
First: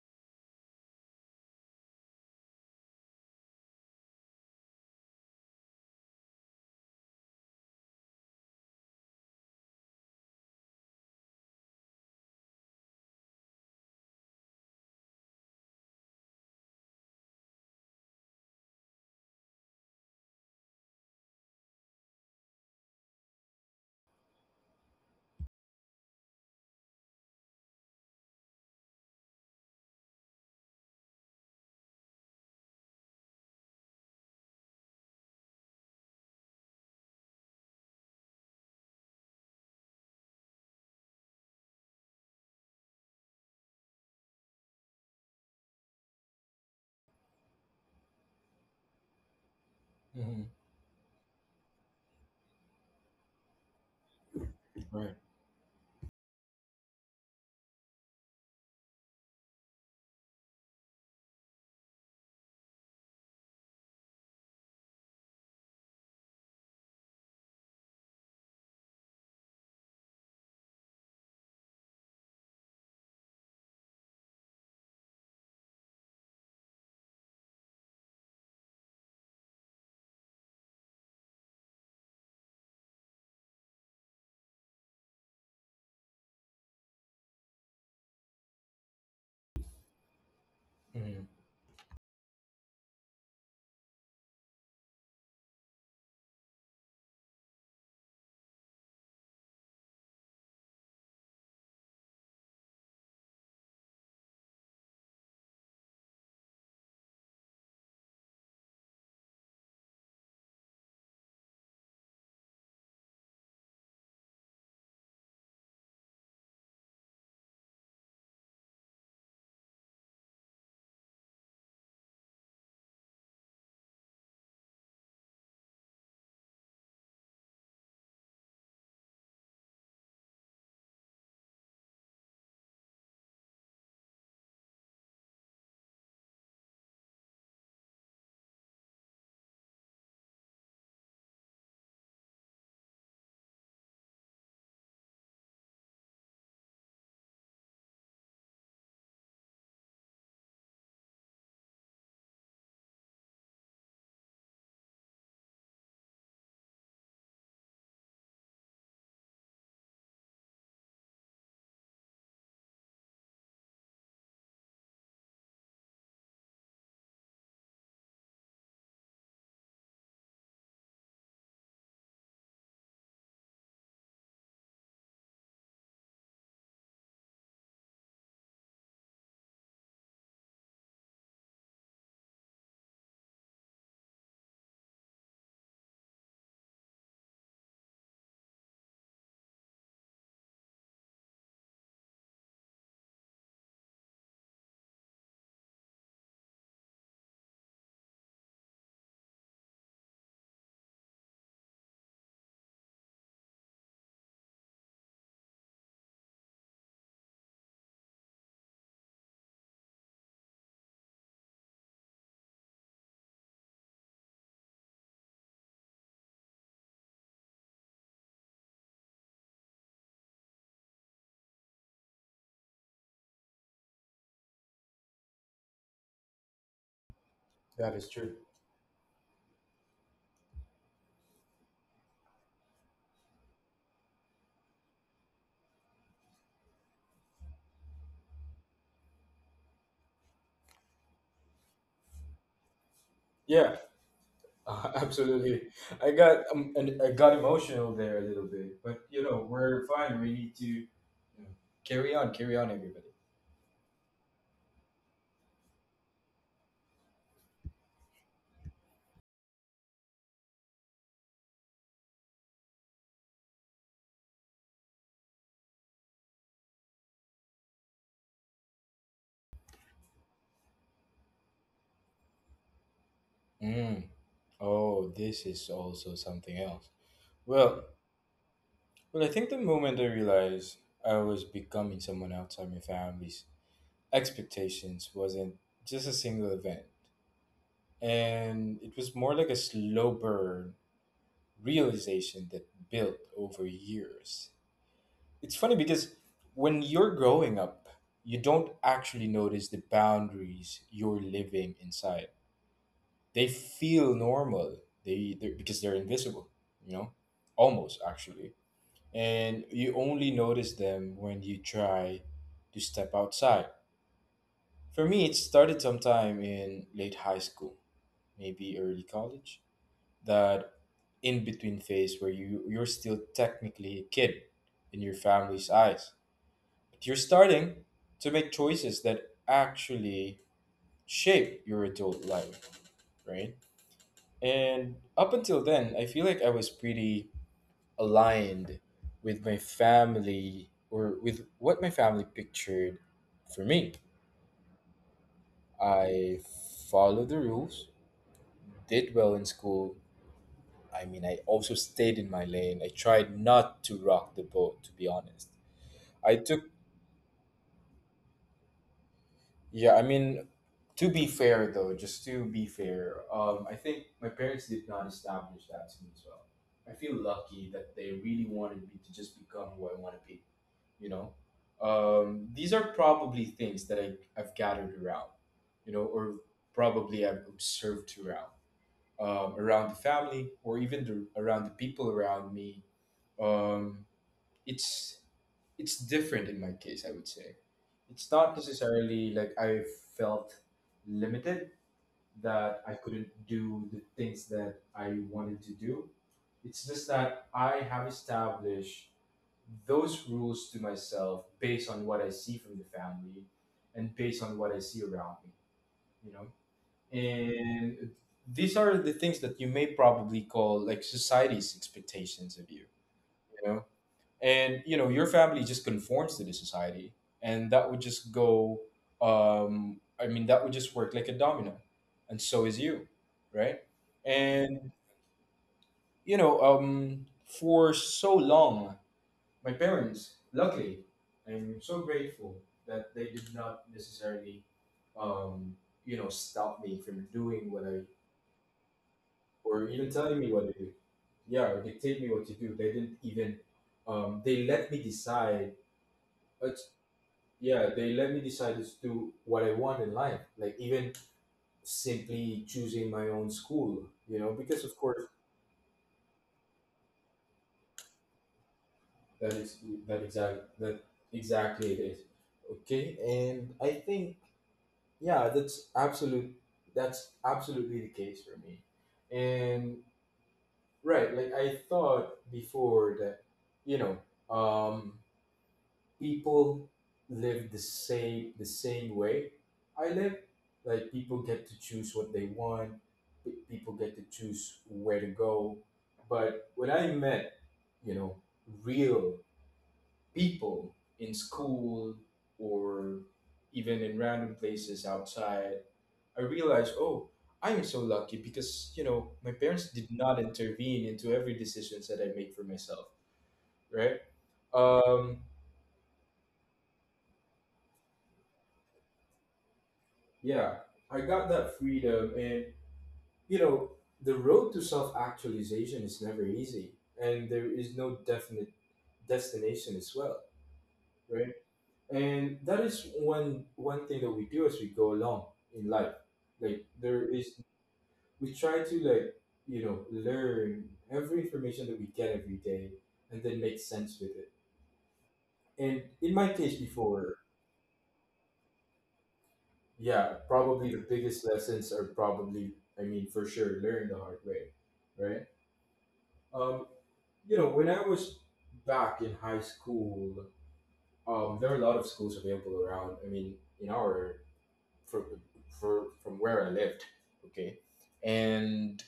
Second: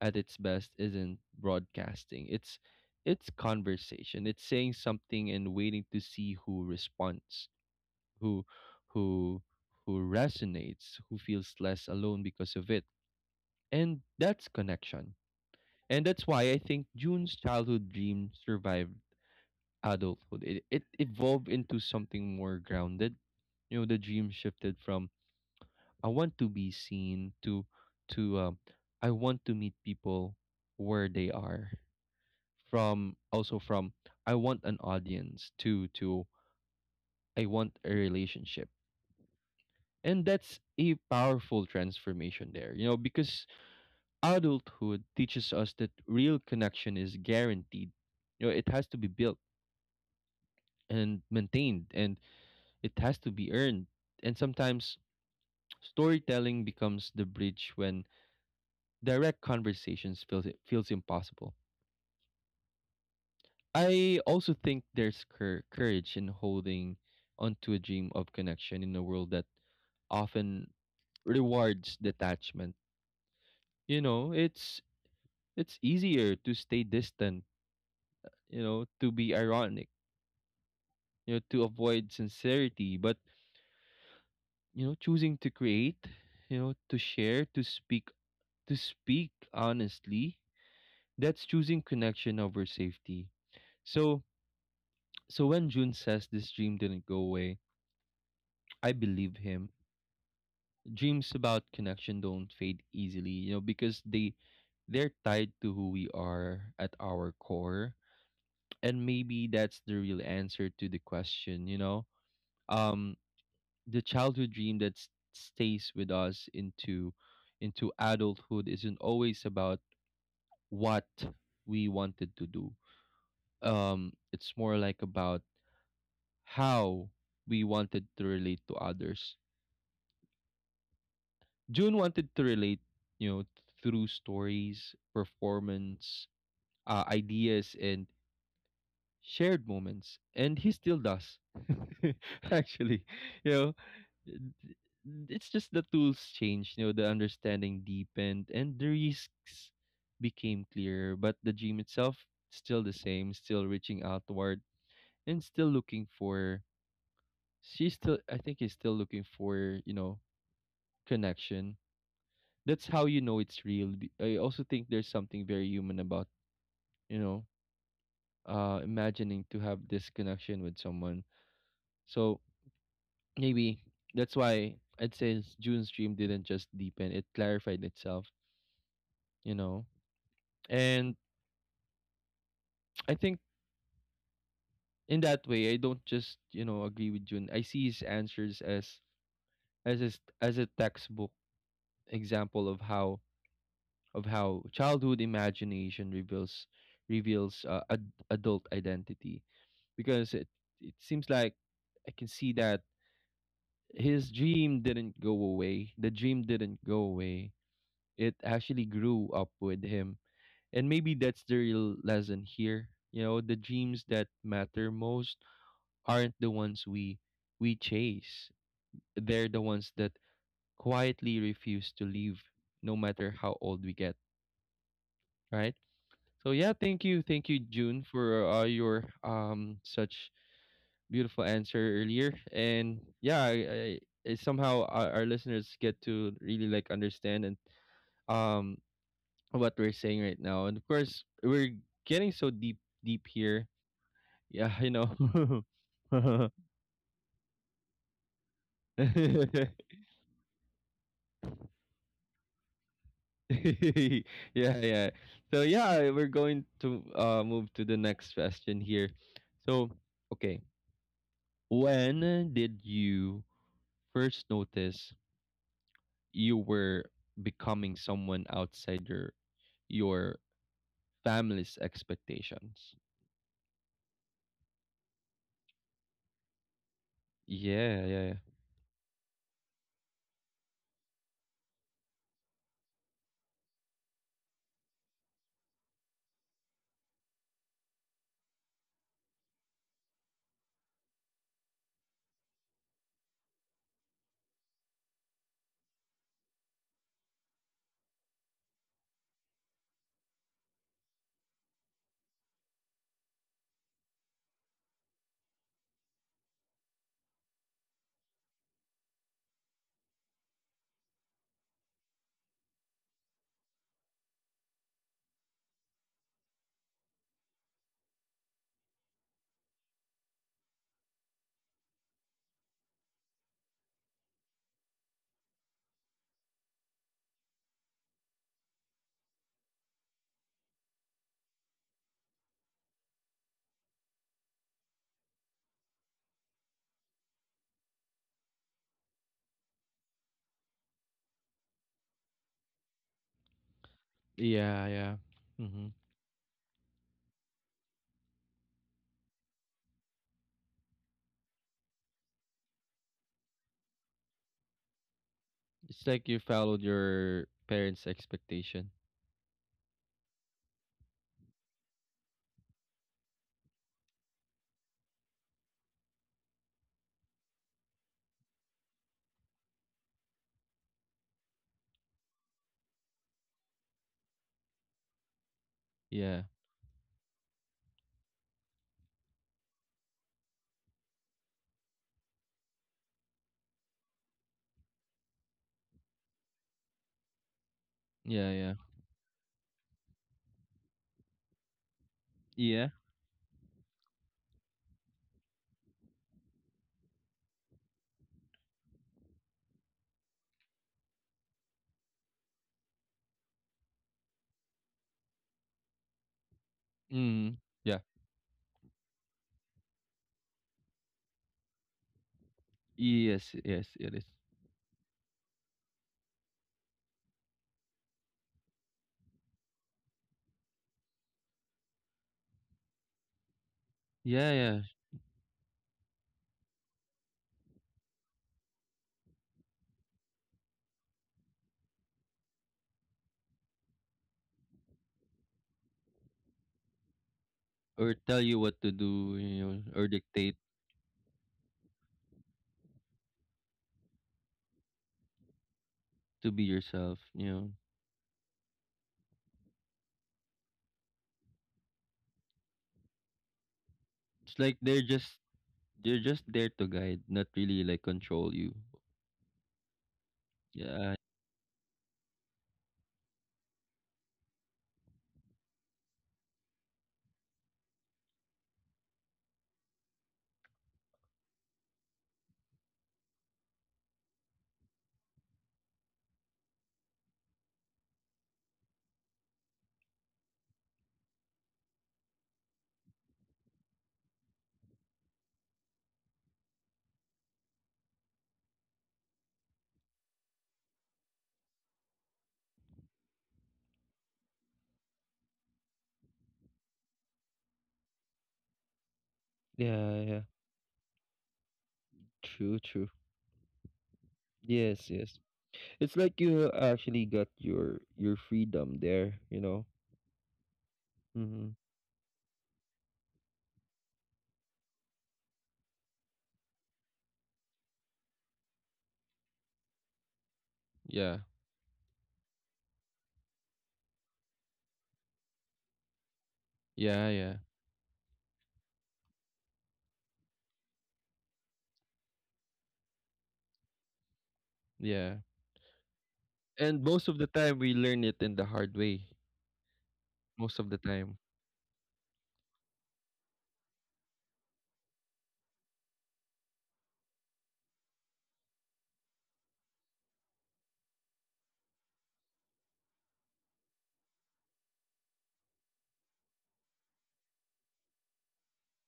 Speaker 1: at its best isn't broadcasting. It's conversation. It's saying something and waiting to see who responds, who who resonates, who feels less alone because of it. And that's connection. And that's why I think June's childhood dream survived adulthood. It evolved into something more grounded. You know, the dream shifted from I want to be seen to to um, I want to meet people where they are. From also from I want an audience to I want a relationship. And that's a powerful transformation there, you know, because adulthood teaches us that real connection is guaranteed. You know, it has to be built
Speaker 2: hmm
Speaker 1: and maintained, and it has to be earned. And sometimes
Speaker 2: Right.
Speaker 1: storytelling becomes the bridge when direct conversations feels impossible. I also think there's courage in holding onto a dream of connection in a world that often rewards detachment. You know, it's easier to stay distant, you know, to be ironic, you know, to avoid sincerity. But, you know, choosing to create, you know, to share, to speak honestly,
Speaker 2: hmm
Speaker 1: that's choosing connection over safety. So, when June says this dream didn't go away, I believe him. Dreams about connection don't fade easily, you know, because they're tied to who we are at our core. And maybe that's the real answer to the question, you know. Um the childhood dream that stays with us into adulthood isn't always about what we wanted to do. It's more like about how we wanted to relate to others. June wanted to relate, you know, through stories, performance, ideas and shared moments, and he still does actually, you know. d- it's just the tools changed, you know, the understanding deepened and the risks became clearer, but the dream itself still the same, still reaching outward and still looking for, she's still, I think, is still looking for, you know, connection. That's how you know it's real. I also think there's something very human about, you know, imagining to have this connection with someone. So maybe that's why I'd say, June's dream didn't just deepen, it clarified itself, you know. And I think in that way, I don't just, you know, agree with June, I see his answers as as a textbook example of how childhood imagination reveals adult identity. Because it seems like I can see that his dream didn't go away. The dream didn't go away. It actually grew up with him. And maybe that's the real lesson here. You know, the dreams that matter most aren't the ones we chase. They're the ones that quietly refuse to leave no matter how old we get, right? So yeah, thank you,
Speaker 2: That
Speaker 1: June,
Speaker 2: is true.
Speaker 1: for your such beautiful answer earlier. And yeah, I somehow our, listeners get to really like understand and um what we're saying right now. And of course, we're getting so deep, here.
Speaker 2: Yeah,
Speaker 1: Yeah, you know.
Speaker 2: absolutely. I got and I got emotional there a little bit, but you know we're fine. We need to know, carry on, carry on, everybody.
Speaker 1: Yeah, yeah. So yeah, we're going to move to the next question here. So, okay, when did you first notice you were becoming someone outside your your family's expectations?
Speaker 2: Mm. Oh, this is also something else. Well,
Speaker 1: Yeah, yeah, yeah,
Speaker 2: well, I think the moment I realized I was becoming someone outside my family's expectations wasn't just a single event, and it was more like a slow burn realization that built over years. It's funny because when you're growing up, you don't actually notice the boundaries you're living inside. They feel normal. Because they're invisible, you know, almost actually. And you only notice them when you try to step outside. For me, it started sometime in late high school, maybe early college. That in between phase where you're still technically a kid in your family's eyes, but you're starting to make choices that actually shape your adult life, right? And up until then, I feel like I was pretty aligned with my family, or with what my family pictured for me.
Speaker 1: yeah. Mm-hmm.
Speaker 2: I followed the rules, did well in school. I mean, I also stayed in my lane. I tried not to rock the boat, to be honest.
Speaker 1: It's like you
Speaker 2: I took.
Speaker 1: followed your parents' expectation.
Speaker 2: Yeah, I mean, to be fair though, just to be fair, I think my parents did not establish that to me as well. I feel lucky that they really wanted me to just become who I want to be. You know, these are probably I've gathered around, you know, or
Speaker 1: Yeah,
Speaker 2: probably I've observed around, around the family, or even the, around the people around me. Um, it's it's different in my case, I would say. It's
Speaker 1: yeah,
Speaker 2: not
Speaker 1: yeah,
Speaker 2: necessarily like I felt limited, that
Speaker 1: yeah.
Speaker 2: I couldn't do the things that I wanted to do. It's just that I have established those rules to myself based on what I see from the family and based on what I see around me, you know.
Speaker 1: Mm-hmm. Yeah.
Speaker 2: And these are the things that you may probably call like society's expectations of you,
Speaker 1: Yes,
Speaker 2: you know.
Speaker 1: yes, it is.
Speaker 2: And you know your family just conforms to the society, and that would just go, I mean, that would just work like a domino, and so is you, right?
Speaker 1: Yeah, yeah.
Speaker 2: And you know, for so long my parents, luckily, I'm so grateful that they did not necessarily, um you know, stop me from doing what I,
Speaker 1: Or tell you what to do, you know,
Speaker 2: or
Speaker 1: or
Speaker 2: even telling me
Speaker 1: dictate
Speaker 2: what to do. Yeah, or dictate me what to do. They didn't even, they let me decide,
Speaker 1: to be
Speaker 2: uh,
Speaker 1: yourself. You know,
Speaker 2: yeah, they let me decide to do what I want in life. Like even simply choosing my own school, you know,
Speaker 1: it's like
Speaker 2: because of
Speaker 1: they're
Speaker 2: course,
Speaker 1: just they're just there to guide, not really like control you.
Speaker 2: that is that
Speaker 1: Yeah,
Speaker 2: exactly it is. Okay, and I think, yeah, that's absolute, that's absolutely the case for me. And right, like I thought before that, you know, um people live the same way I live. Like people get to choose what they want. People get to choose where to go. But when I met, you know, real people in school, or even in random places outside, I realized, oh, I am so lucky, because you know my parents did
Speaker 1: yeah,
Speaker 2: not
Speaker 1: yeah.
Speaker 2: intervene into every decisions that I make for
Speaker 1: True,
Speaker 2: myself,
Speaker 1: true.
Speaker 2: right?
Speaker 1: Yes, yes.
Speaker 2: Um,
Speaker 1: It's like you actually got your freedom there, you know.
Speaker 2: yeah, I got
Speaker 1: Mm-hmm.
Speaker 2: that freedom. And, you know, the road to self actualization is never easy. And there is no definite destination as well,
Speaker 1: Yeah,
Speaker 2: right? And that is one thing that we do as we go along in life. Like there
Speaker 1: yeah,
Speaker 2: is, we try to like, you know, learn every information that we get every day, and then make sense with it.
Speaker 1: yeah.
Speaker 2: And in my case,
Speaker 1: And most of
Speaker 2: before,
Speaker 1: the time, we learn it in the hard way.
Speaker 2: yeah,
Speaker 1: Most of
Speaker 2: probably
Speaker 1: the
Speaker 2: the
Speaker 1: time.
Speaker 2: biggest lessons are probably, I mean, for sure, learn the hard way, right? Um, you know, when I was back in high school, there are a lot of schools available around. I mean, in our from, for, from where I lived, okay, and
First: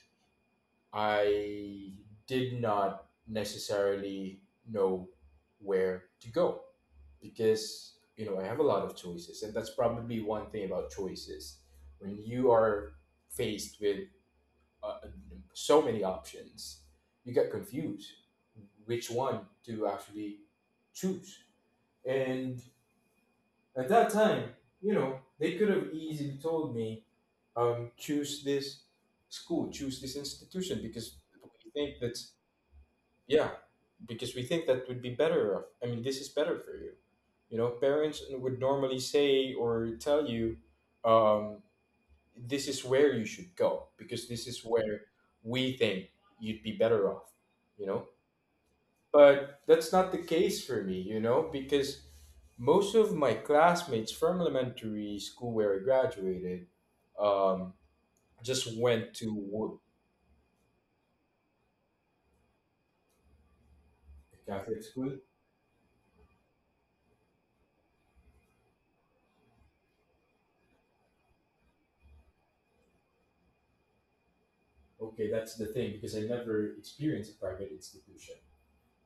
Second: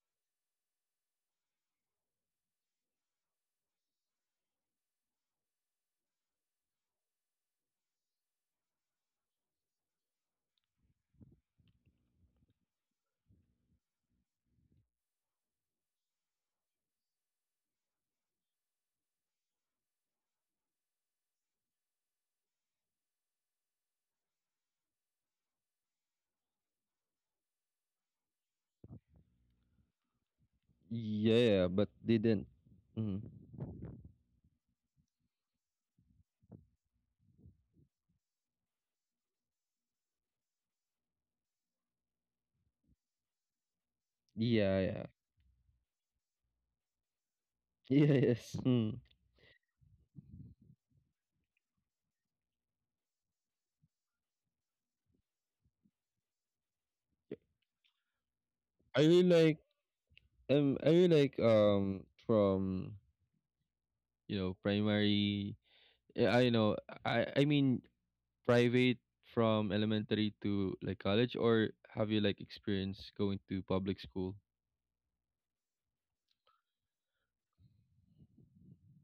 Speaker 2: I did not necessarily know where to go, because you know I have a lot of choices, and that's probably one thing about choices. When you are faced with uh, so many options, you get confused which one to actually choose. And at that time, you know, they could have easily told me, choose this school, choose this institution, because
Speaker 1: Yeah,
Speaker 2: we
Speaker 1: but
Speaker 2: think that,
Speaker 1: they didn't. Mm.
Speaker 2: yeah, because we think that would be better. Off. I mean, this is better for you. You know, parents would normally say or tell you, um, this is where you should go because this is
Speaker 1: Yeah,
Speaker 2: where
Speaker 1: yeah.
Speaker 2: we think you'd be better off, you know.
Speaker 1: Yes. Mm.
Speaker 2: But that's not the case for me, you know, because most of my classmates from elementary school where I graduated, um, just
Speaker 1: I
Speaker 2: went
Speaker 1: really
Speaker 2: to
Speaker 1: like I really like from you know,
Speaker 2: Catholic school.
Speaker 1: primary. Yeah, I know. I mean, private from elementary to like college, or have you like experienced going to public school?
Speaker 2: Okay, that's the thing, because I never experienced a private institution.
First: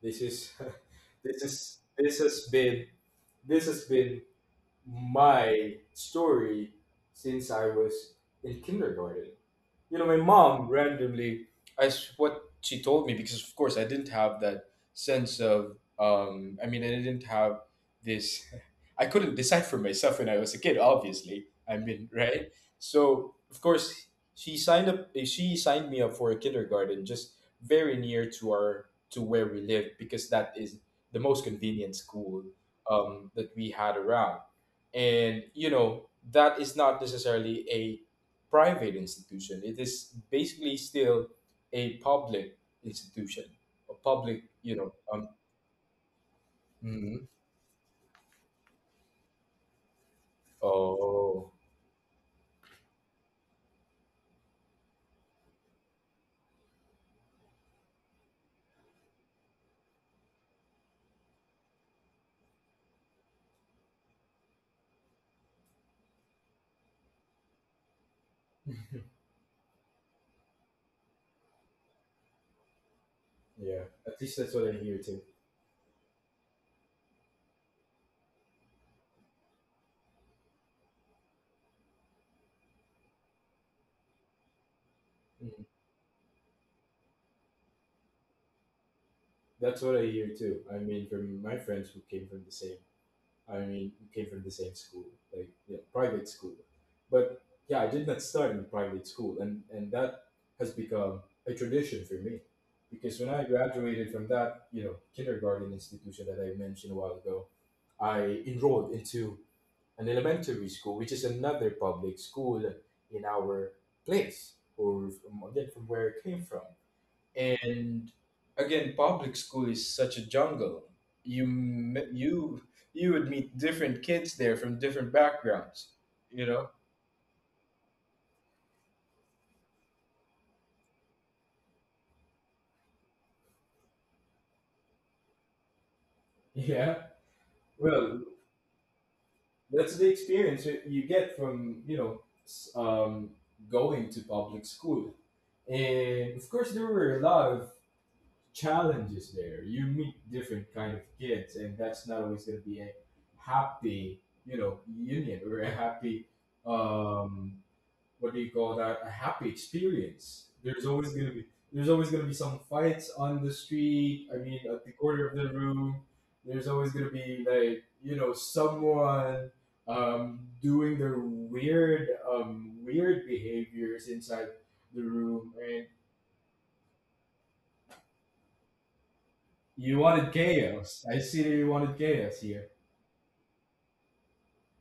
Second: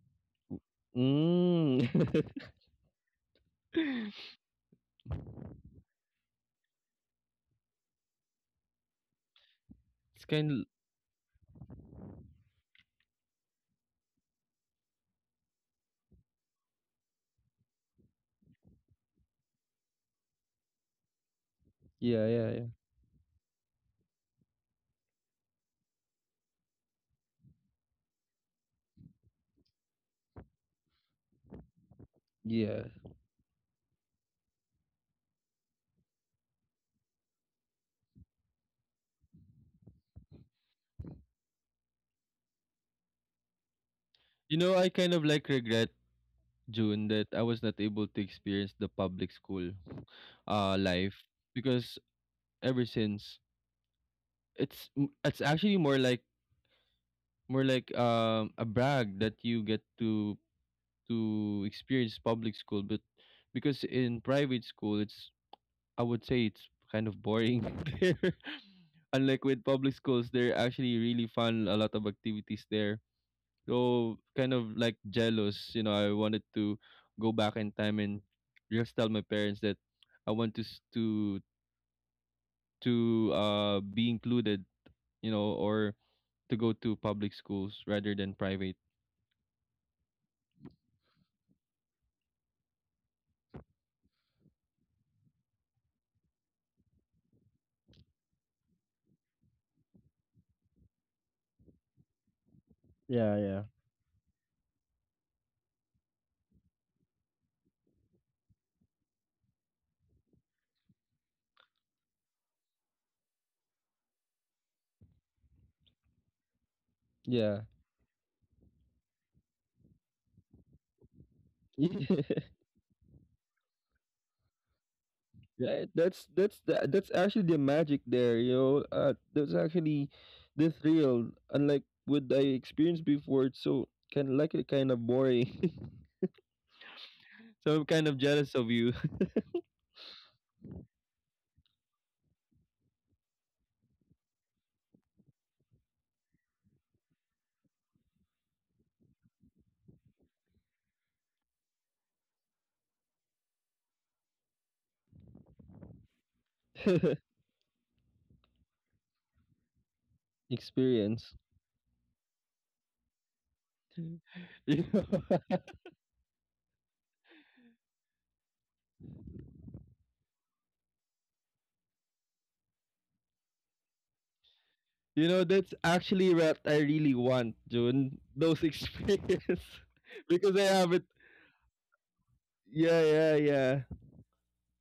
Speaker 2: This is this is
Speaker 1: Mm.
Speaker 2: this has been this has been my story since I was in kindergarten. You know, my
Speaker 1: It's kind of
Speaker 2: mom randomly, as what she told me, because of course I didn't have that sense of, I mean, I didn't have this, I couldn't decide for myself when I was a kid, obviously. I mean,
Speaker 1: yeah, yeah,
Speaker 2: right?
Speaker 1: yeah.
Speaker 2: So, of course, she signed up, eh, she signed me up for a kindergarten just very near to our, to where we lived, because that is the most convenient school
Speaker 1: Yeah.
Speaker 2: that we had around. And, you know, that is not necessarily private institution. It is basically still a public institution, a public,
Speaker 1: You know,
Speaker 2: you
Speaker 1: I
Speaker 2: know.
Speaker 1: kind of like regret, June,
Speaker 2: Hmm
Speaker 1: that I was not able to experience the public school life.
Speaker 2: oh,
Speaker 1: Because ever since, it's actually more like a brag that you get to experience public school. But because in private school, it's I would say it's kind of boring there. Unlike with public schools, they're actually really fun, a lot of activities there.
Speaker 2: yeah, at
Speaker 1: So
Speaker 2: least that's
Speaker 1: kind
Speaker 2: what I
Speaker 1: of like
Speaker 2: hear too.
Speaker 1: jealous, you know, I wanted to go back in time and just tell my parents that I want to to be included, you know,
Speaker 2: Mhm.
Speaker 1: or to go to public schools rather than private.
Speaker 2: That's what I hear too. I mean, from my friends who came from the same, I mean, who came from the same school, like yeah, private school. But yeah, I did not start in private school, and that has become a tradition for me, because when I
Speaker 1: Yeah,
Speaker 2: graduated from that, you know, kindergarten institution that I mentioned a while ago, I enrolled into an elementary school, which is another public school in our place, or from, again from where I came from.
Speaker 1: yeah.
Speaker 2: And again, public school is such a jungle. You m-
Speaker 1: Yeah.
Speaker 2: you you would meet different kids there from different
Speaker 1: Yeah,
Speaker 2: backgrounds. You
Speaker 1: that's
Speaker 2: know.
Speaker 1: the, that's actually the magic there, you know. That's actually the thrill. Unlike what I experienced before, it's so kind of like a kind of boring.
Speaker 2: Yeah.
Speaker 1: So I'm kind of
Speaker 2: Well,
Speaker 1: jealous of you.
Speaker 2: that's the experience that you get from, you know, going to public school. And of course, there were a lot of challenges there. You meet different kind of kids, and that's not always going to be a happy, you know, union or a happy, um, what do you call that? A happy experience.
Speaker 1: Experience.
Speaker 2: There's always going to be some fights on the street. I mean,
Speaker 1: You
Speaker 2: at the
Speaker 1: know,
Speaker 2: corner of the room, there's always going to be like, you know, someone doing their weird weird behaviors inside the
Speaker 1: you know
Speaker 2: room,
Speaker 1: that's
Speaker 2: and
Speaker 1: actually what I really want, June. Those experience
Speaker 2: you wanted
Speaker 1: because I haven't.
Speaker 2: chaos. I see that you wanted chaos here.
Speaker 1: Yeah, yeah, yeah.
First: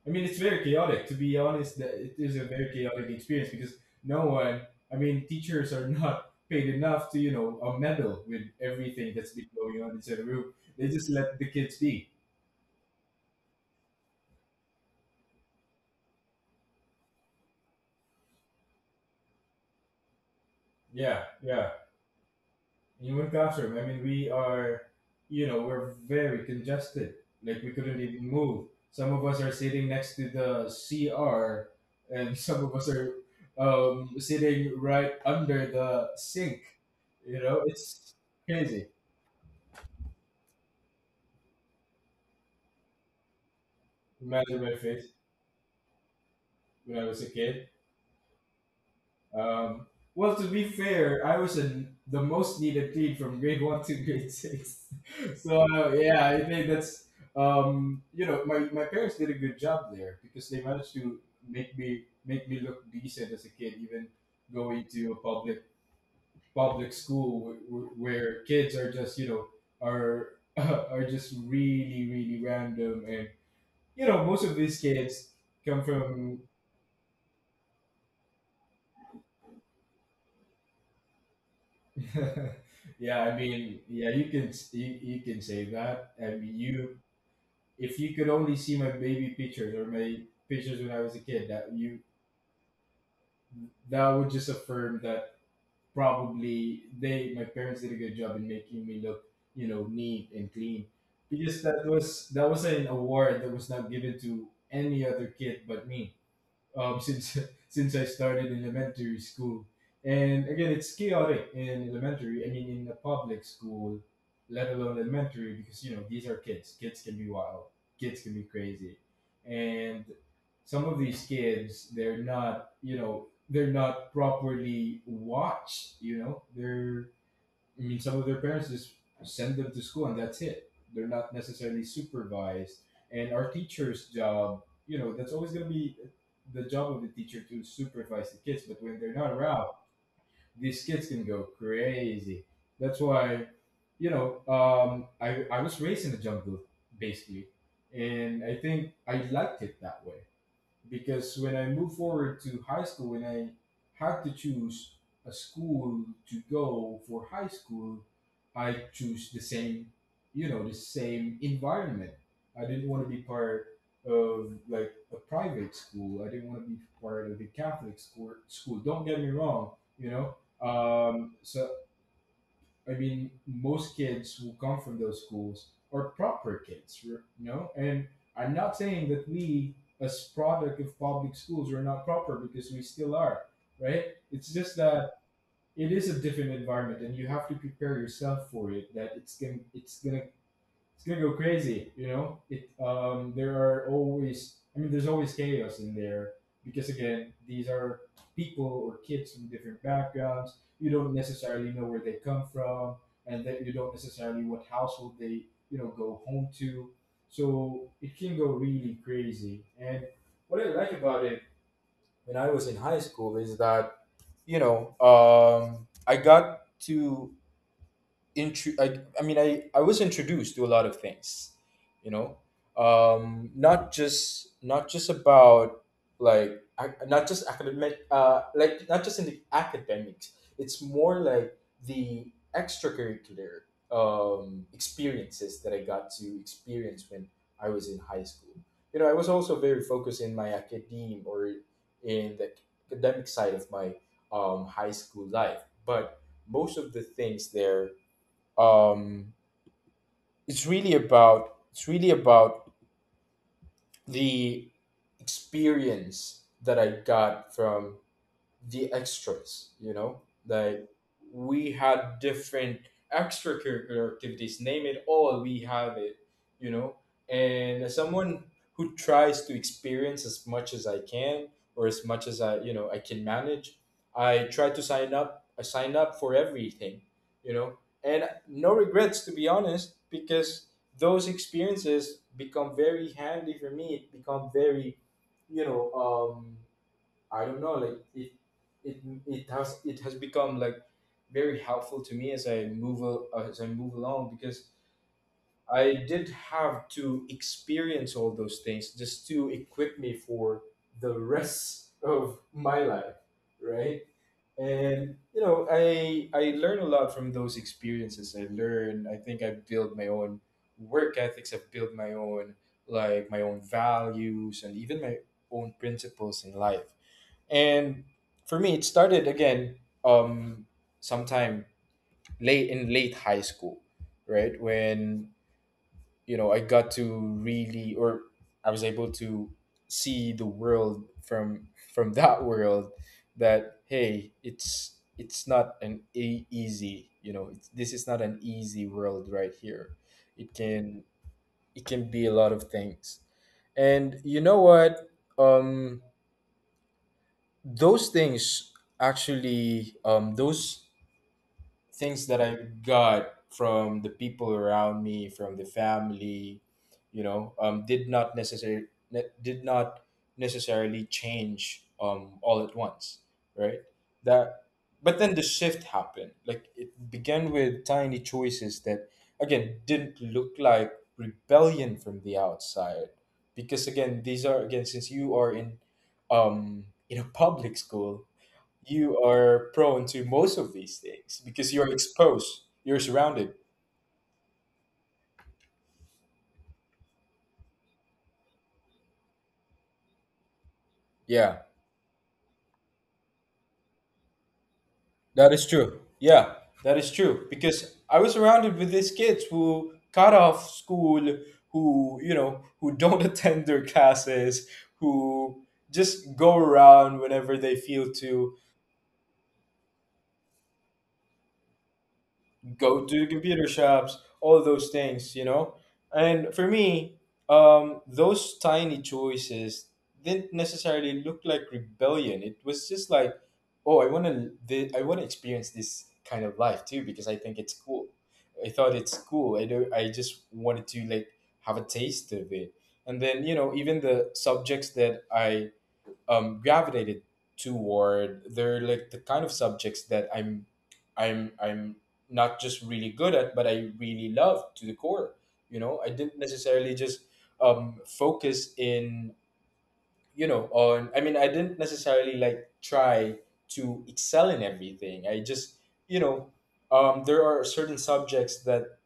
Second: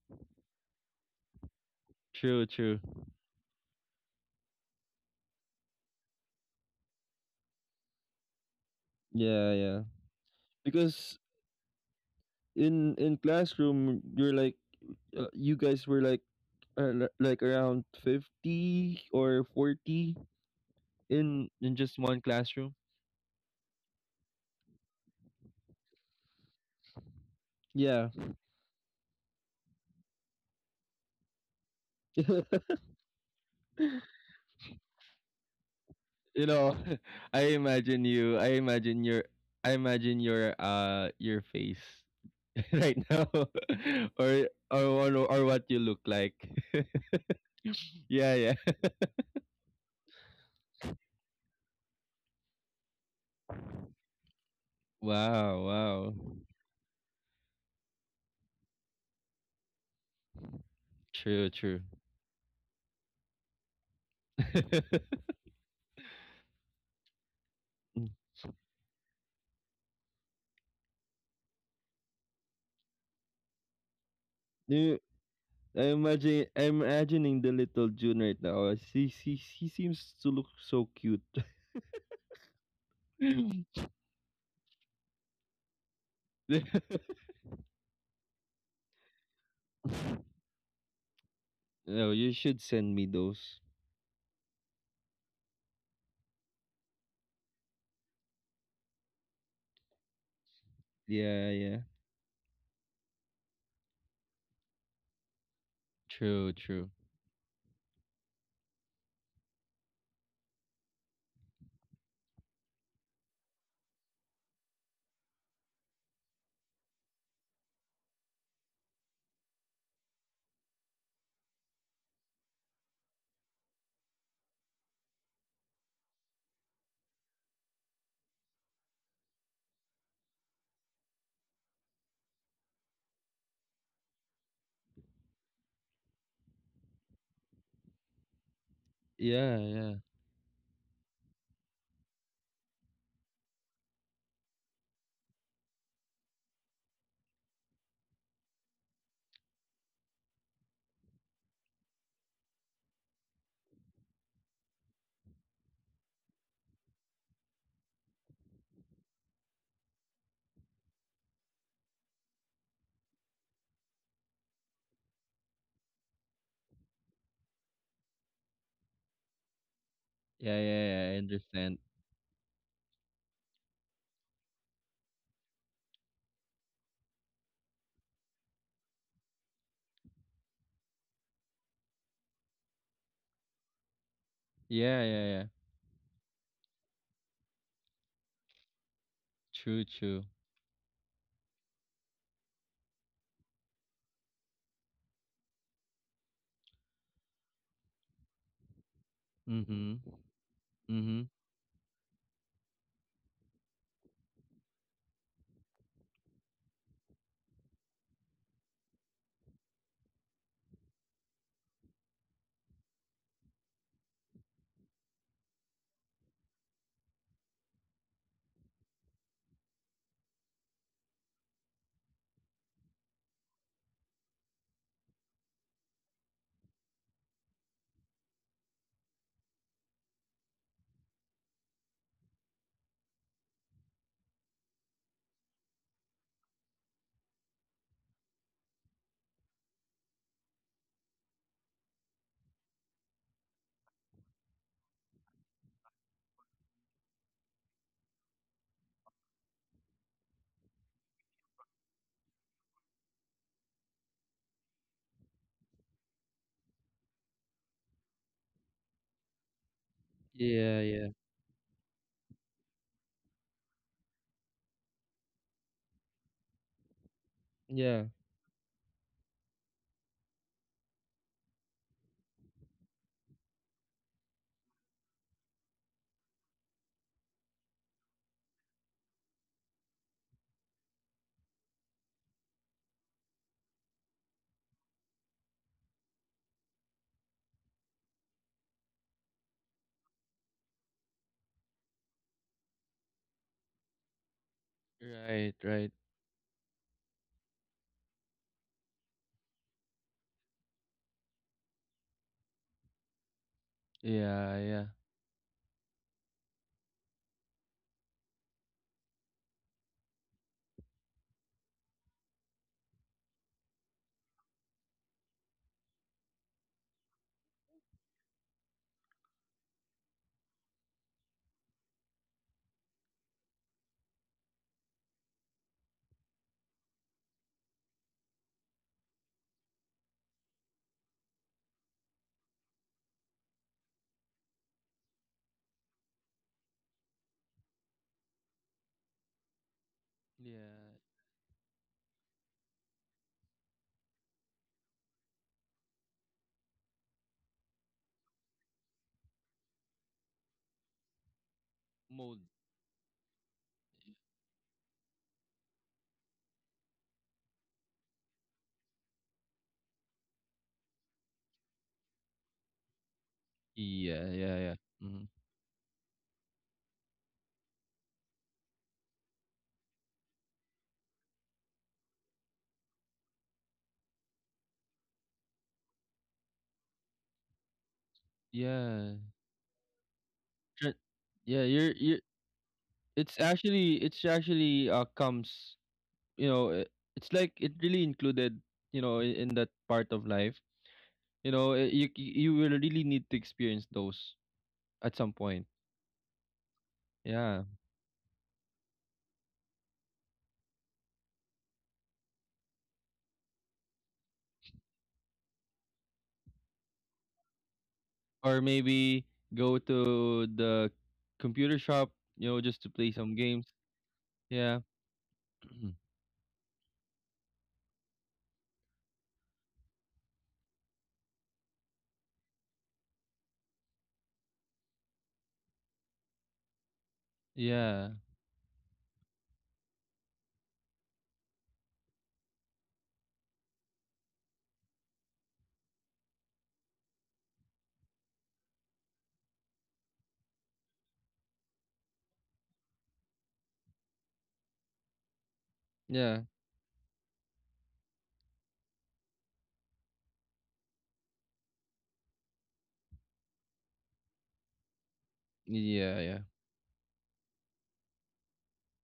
Speaker 2: I mean, it's very chaotic, to be honest. That It is a
Speaker 1: True,
Speaker 2: very
Speaker 1: true.
Speaker 2: chaotic experience, because no one, I mean, teachers are not paid enough to, you know, meddle with everything that's been
Speaker 1: Yeah, yeah.
Speaker 2: going on inside the room. They just
Speaker 1: Because
Speaker 2: let the kids be.
Speaker 1: in classroom, you're like you guys were like like around 50 or 40
Speaker 2: Yeah,
Speaker 1: in
Speaker 2: yeah.
Speaker 1: just one classroom.
Speaker 2: Human classroom. I mean, we are, you know, we're very congested. Like we couldn't
Speaker 1: Yeah.
Speaker 2: even move. Some of us are sitting next to the CR, and some of us are sitting right under the
Speaker 1: You
Speaker 2: sink.
Speaker 1: know,
Speaker 2: You
Speaker 1: I
Speaker 2: know,
Speaker 1: imagine
Speaker 2: it's
Speaker 1: you. I
Speaker 2: crazy.
Speaker 1: imagine your. I imagine your face right now, or
Speaker 2: Imagine my
Speaker 1: or what
Speaker 2: face
Speaker 1: or what you look like.
Speaker 2: when I was a kid.
Speaker 1: Yeah, yeah.
Speaker 2: Um, well, to be fair, I was in the most needed kid from grade one to grade six. So
Speaker 1: Wow, wow.
Speaker 2: yeah, I think that's, you know, my parents did a good job there because they managed to
Speaker 1: True, true.
Speaker 2: make me look decent as a kid, even going to a public school
Speaker 1: Mm.
Speaker 2: where kids are just, you know, are are just really random, and you know most of these
Speaker 1: You-
Speaker 2: kids
Speaker 1: I
Speaker 2: come from,
Speaker 1: imagine I'm imagining the little June right now. She seems to look so cute.
Speaker 2: yeah, I mean, yeah, you can you can say that. I mean, you, if you could only see my baby pictures or my pictures when I was a kid,
Speaker 1: No, you should send me those.
Speaker 2: that would just affirm that probably they my parents did a good job in making me look, you know, neat and clean.
Speaker 1: Yeah,
Speaker 2: Because
Speaker 1: yeah.
Speaker 2: that was an award that was not given to any other kid but me,
Speaker 1: True, true.
Speaker 2: since since I started in elementary school. And again, it's chaotic in elementary. I mean, in a public school, let alone elementary, because you know these are kids. Kids can be wild. Kids can be crazy, and some of these kids, they're not. You know, they're not properly watched. You know, they're, I mean, some of their parents just send them to school and that's it. They're not necessarily supervised. And our teacher's job, you know, that's always going to be the job of the teacher to supervise the kids. But when they're not
Speaker 1: Yeah,
Speaker 2: around,
Speaker 1: yeah.
Speaker 2: these kids can go crazy. That's why, you know, I was raised in the jungle, basically. And I think I liked it that way because when I moved forward to high school, when I had to choose a school to go for high school, I choose the same, you know, the same environment. I didn't want to be part of like a private school. I didn't want to be part of the Catholic school. School. Don't get me wrong, you know.
Speaker 1: Yeah, yeah, yeah. I
Speaker 2: So
Speaker 1: understand.
Speaker 2: I mean, most kids who come from those schools are proper kids, you know? And I'm not saying that we, as product of public schools, are not proper because we still are, right? It's just
Speaker 1: Yeah,
Speaker 2: that
Speaker 1: yeah, yeah.
Speaker 2: it is a different environment, and you have to prepare yourself for it. That it's gonna
Speaker 1: True,
Speaker 2: it's gonna
Speaker 1: true.
Speaker 2: it's gonna go crazy. You know, it there are always, I mean, there's always chaos in there because again, these are people or kids from different
Speaker 1: Mm-hmm.
Speaker 2: backgrounds. You don't
Speaker 1: Mm-hmm.
Speaker 2: necessarily know where they come from, and that you don't necessarily what household they you know go home to. So it can go really crazy. And what I like about it when I was in high school is that I got to I was introduced to a lot of things you know not just about not just academic like not just in the academics. It's more like the extracurricular experiences that I got to experience when I was in high school. You know, I was also very focused in my academe or in the academic side of my high school life, but most of the things there um it's really about the experience that I got from the extras, you know?
Speaker 1: Yeah,
Speaker 2: Like
Speaker 1: yeah.
Speaker 2: we had different extracurricular activities, name it all, we have it, you know? And as
Speaker 1: Yeah.
Speaker 2: someone who tries to experience as much as I can or as much as I, you know, I can manage, I sign up for everything, you know? And no regrets to be honest because those experiences become very handy for me. It become very, you know, um, I don't know, it, it has it has become like very helpful to me as I as I move along because
Speaker 1: Right, right.
Speaker 2: I did have to experience all those things just to equip me for the rest of my life, right?
Speaker 1: Yeah, yeah.
Speaker 2: And you know, I learn a lot from those experiences. I learn. I think I build my own work ethics. I've built my own like my own values and even my own principles in life. And for me, it started again, um, sometime late high school, right? When you know I got to really, or I was able to see the world from that world that hey, it's not an easy, you know, it's, this is not an easy world right here. It
Speaker 1: Yeah.
Speaker 2: can it can be a lot of things, and you know what? Um, those things actually those things that
Speaker 1: Mold.
Speaker 2: I got from the people around me from the family you know did not necessarily did not change all at once, right?
Speaker 1: Yeah, yeah,
Speaker 2: That
Speaker 1: yeah.
Speaker 2: but
Speaker 1: Mm-hmm.
Speaker 2: then the shift happened like it began with tiny choices that again didn't look like rebellion from the outside because again since you are um in a public school you
Speaker 1: Yeah.
Speaker 2: are prone to most of these
Speaker 1: Tr-
Speaker 2: things
Speaker 1: yeah,
Speaker 2: because you're
Speaker 1: you
Speaker 2: exposed, you're
Speaker 1: it's
Speaker 2: surrounded.
Speaker 1: actually comes, you know, it's like it really included, you know, in, that part of life.
Speaker 2: Yeah,
Speaker 1: You know, eh, you will really need to experience those at some
Speaker 2: that is
Speaker 1: point.
Speaker 2: true. Yeah, that is true.
Speaker 1: Yeah.
Speaker 2: Because I was surrounded with these kids who cut off school, who, you know, who don't attend their classes, who just go around whenever they feel to,
Speaker 1: Or maybe go to the computer shop, you know, just to
Speaker 2: go
Speaker 1: play
Speaker 2: to the
Speaker 1: some
Speaker 2: computer
Speaker 1: games.
Speaker 2: shops, all
Speaker 1: Yeah.
Speaker 2: those things, you know? And for me, those tiny choices didn't necessarily look like rebellion. It was just like, oh, I want to experience this kind of life too because I think it's cool.
Speaker 1: Yeah.
Speaker 2: I thought it's cool. I do. I just wanted to like have a taste of it. And then you know, even the subjects that I gravitated toward. They're like the kind of subjects that I'm not just really good at, but I really love to the core. You know, I didn't
Speaker 1: Yeah.
Speaker 2: necessarily just focus in. You know, on. I mean, I didn't necessarily like try to excel in everything. I just, you
Speaker 1: Yeah, yeah.
Speaker 2: know, there are certain subjects that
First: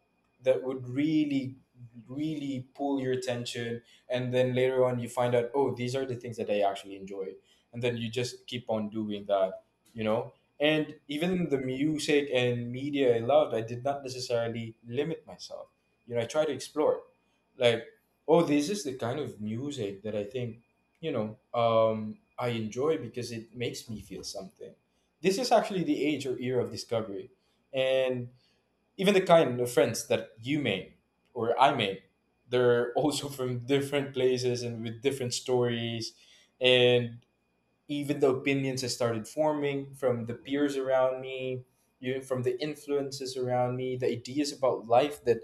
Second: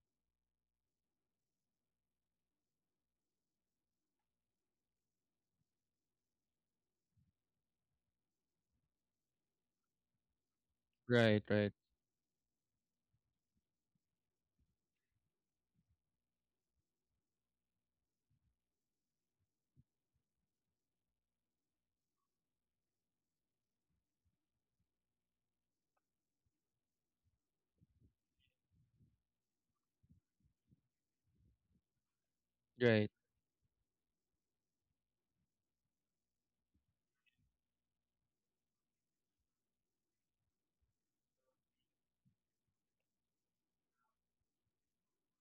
Speaker 2: that would really pull your attention. And then later on you find out, oh, these are the things that I actually enjoy, and then you just keep on doing that, you know? And
Speaker 1: Right,
Speaker 2: even the
Speaker 1: right.
Speaker 2: music and media I loved, I did not necessarily limit myself, you know. I try to explore like, oh, this is the kind of music that I think, you know, I enjoy because it makes me feel something. This is actually the age or era of discovery. And even the kind of friends that you made or I made, they're
Speaker 1: Right.
Speaker 2: also from different places and with different stories. And even the opinions I started forming from the peers around me, you from the influences around me, the ideas about life that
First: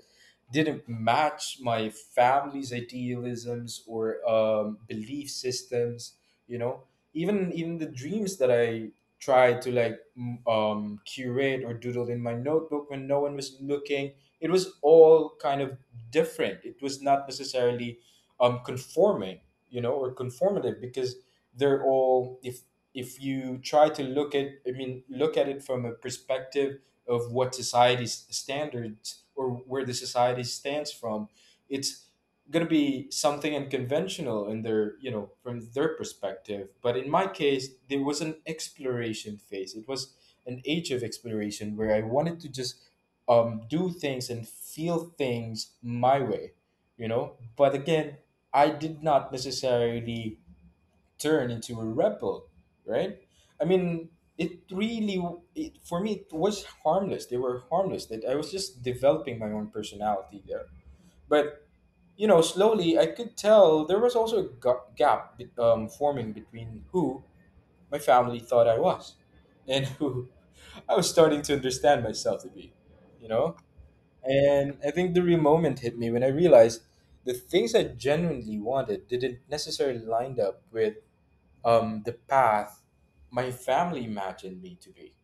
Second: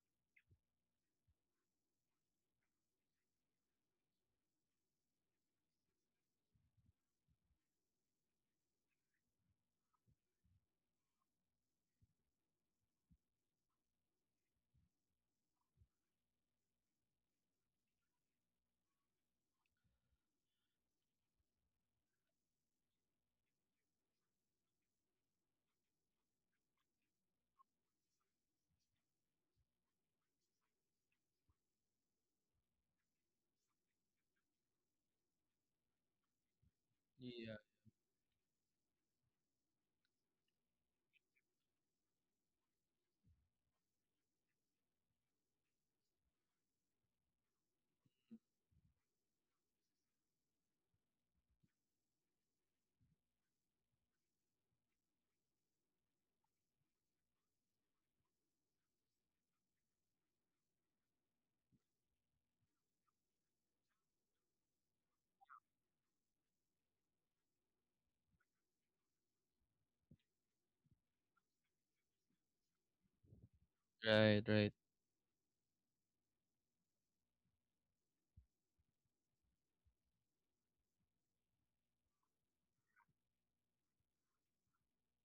Speaker 2: didn't match my family's idealisms or belief systems. You know, even even the dreams that I tried to like curate or doodle in my notebook when no one was looking, it was all kind of different. It was not necessarily conforming, you know, or conformative, because they're all if you try to look at, I mean, look at it from a perspective of what society's standards or where the society stands from, it's going to be something unconventional in their, you know, from their perspective. But in my
Speaker 1: Yeah.
Speaker 2: case there was an exploration phase. It was an age of exploration where I wanted to just do things and feel things my way, you know. But again, I did not necessarily turn into a rebel, right? I mean, it really, it, for me, it was harmless. They were harmless. That I was just developing my own personality there. But you know, slowly, I could tell there was also a gap forming between who my family thought I was and who I was starting to understand myself to be. You know,
Speaker 1: Right, right.
Speaker 2: and I think the real moment hit me when I realized the things I genuinely wanted didn't necessarily line up with the path my family imagined me to be.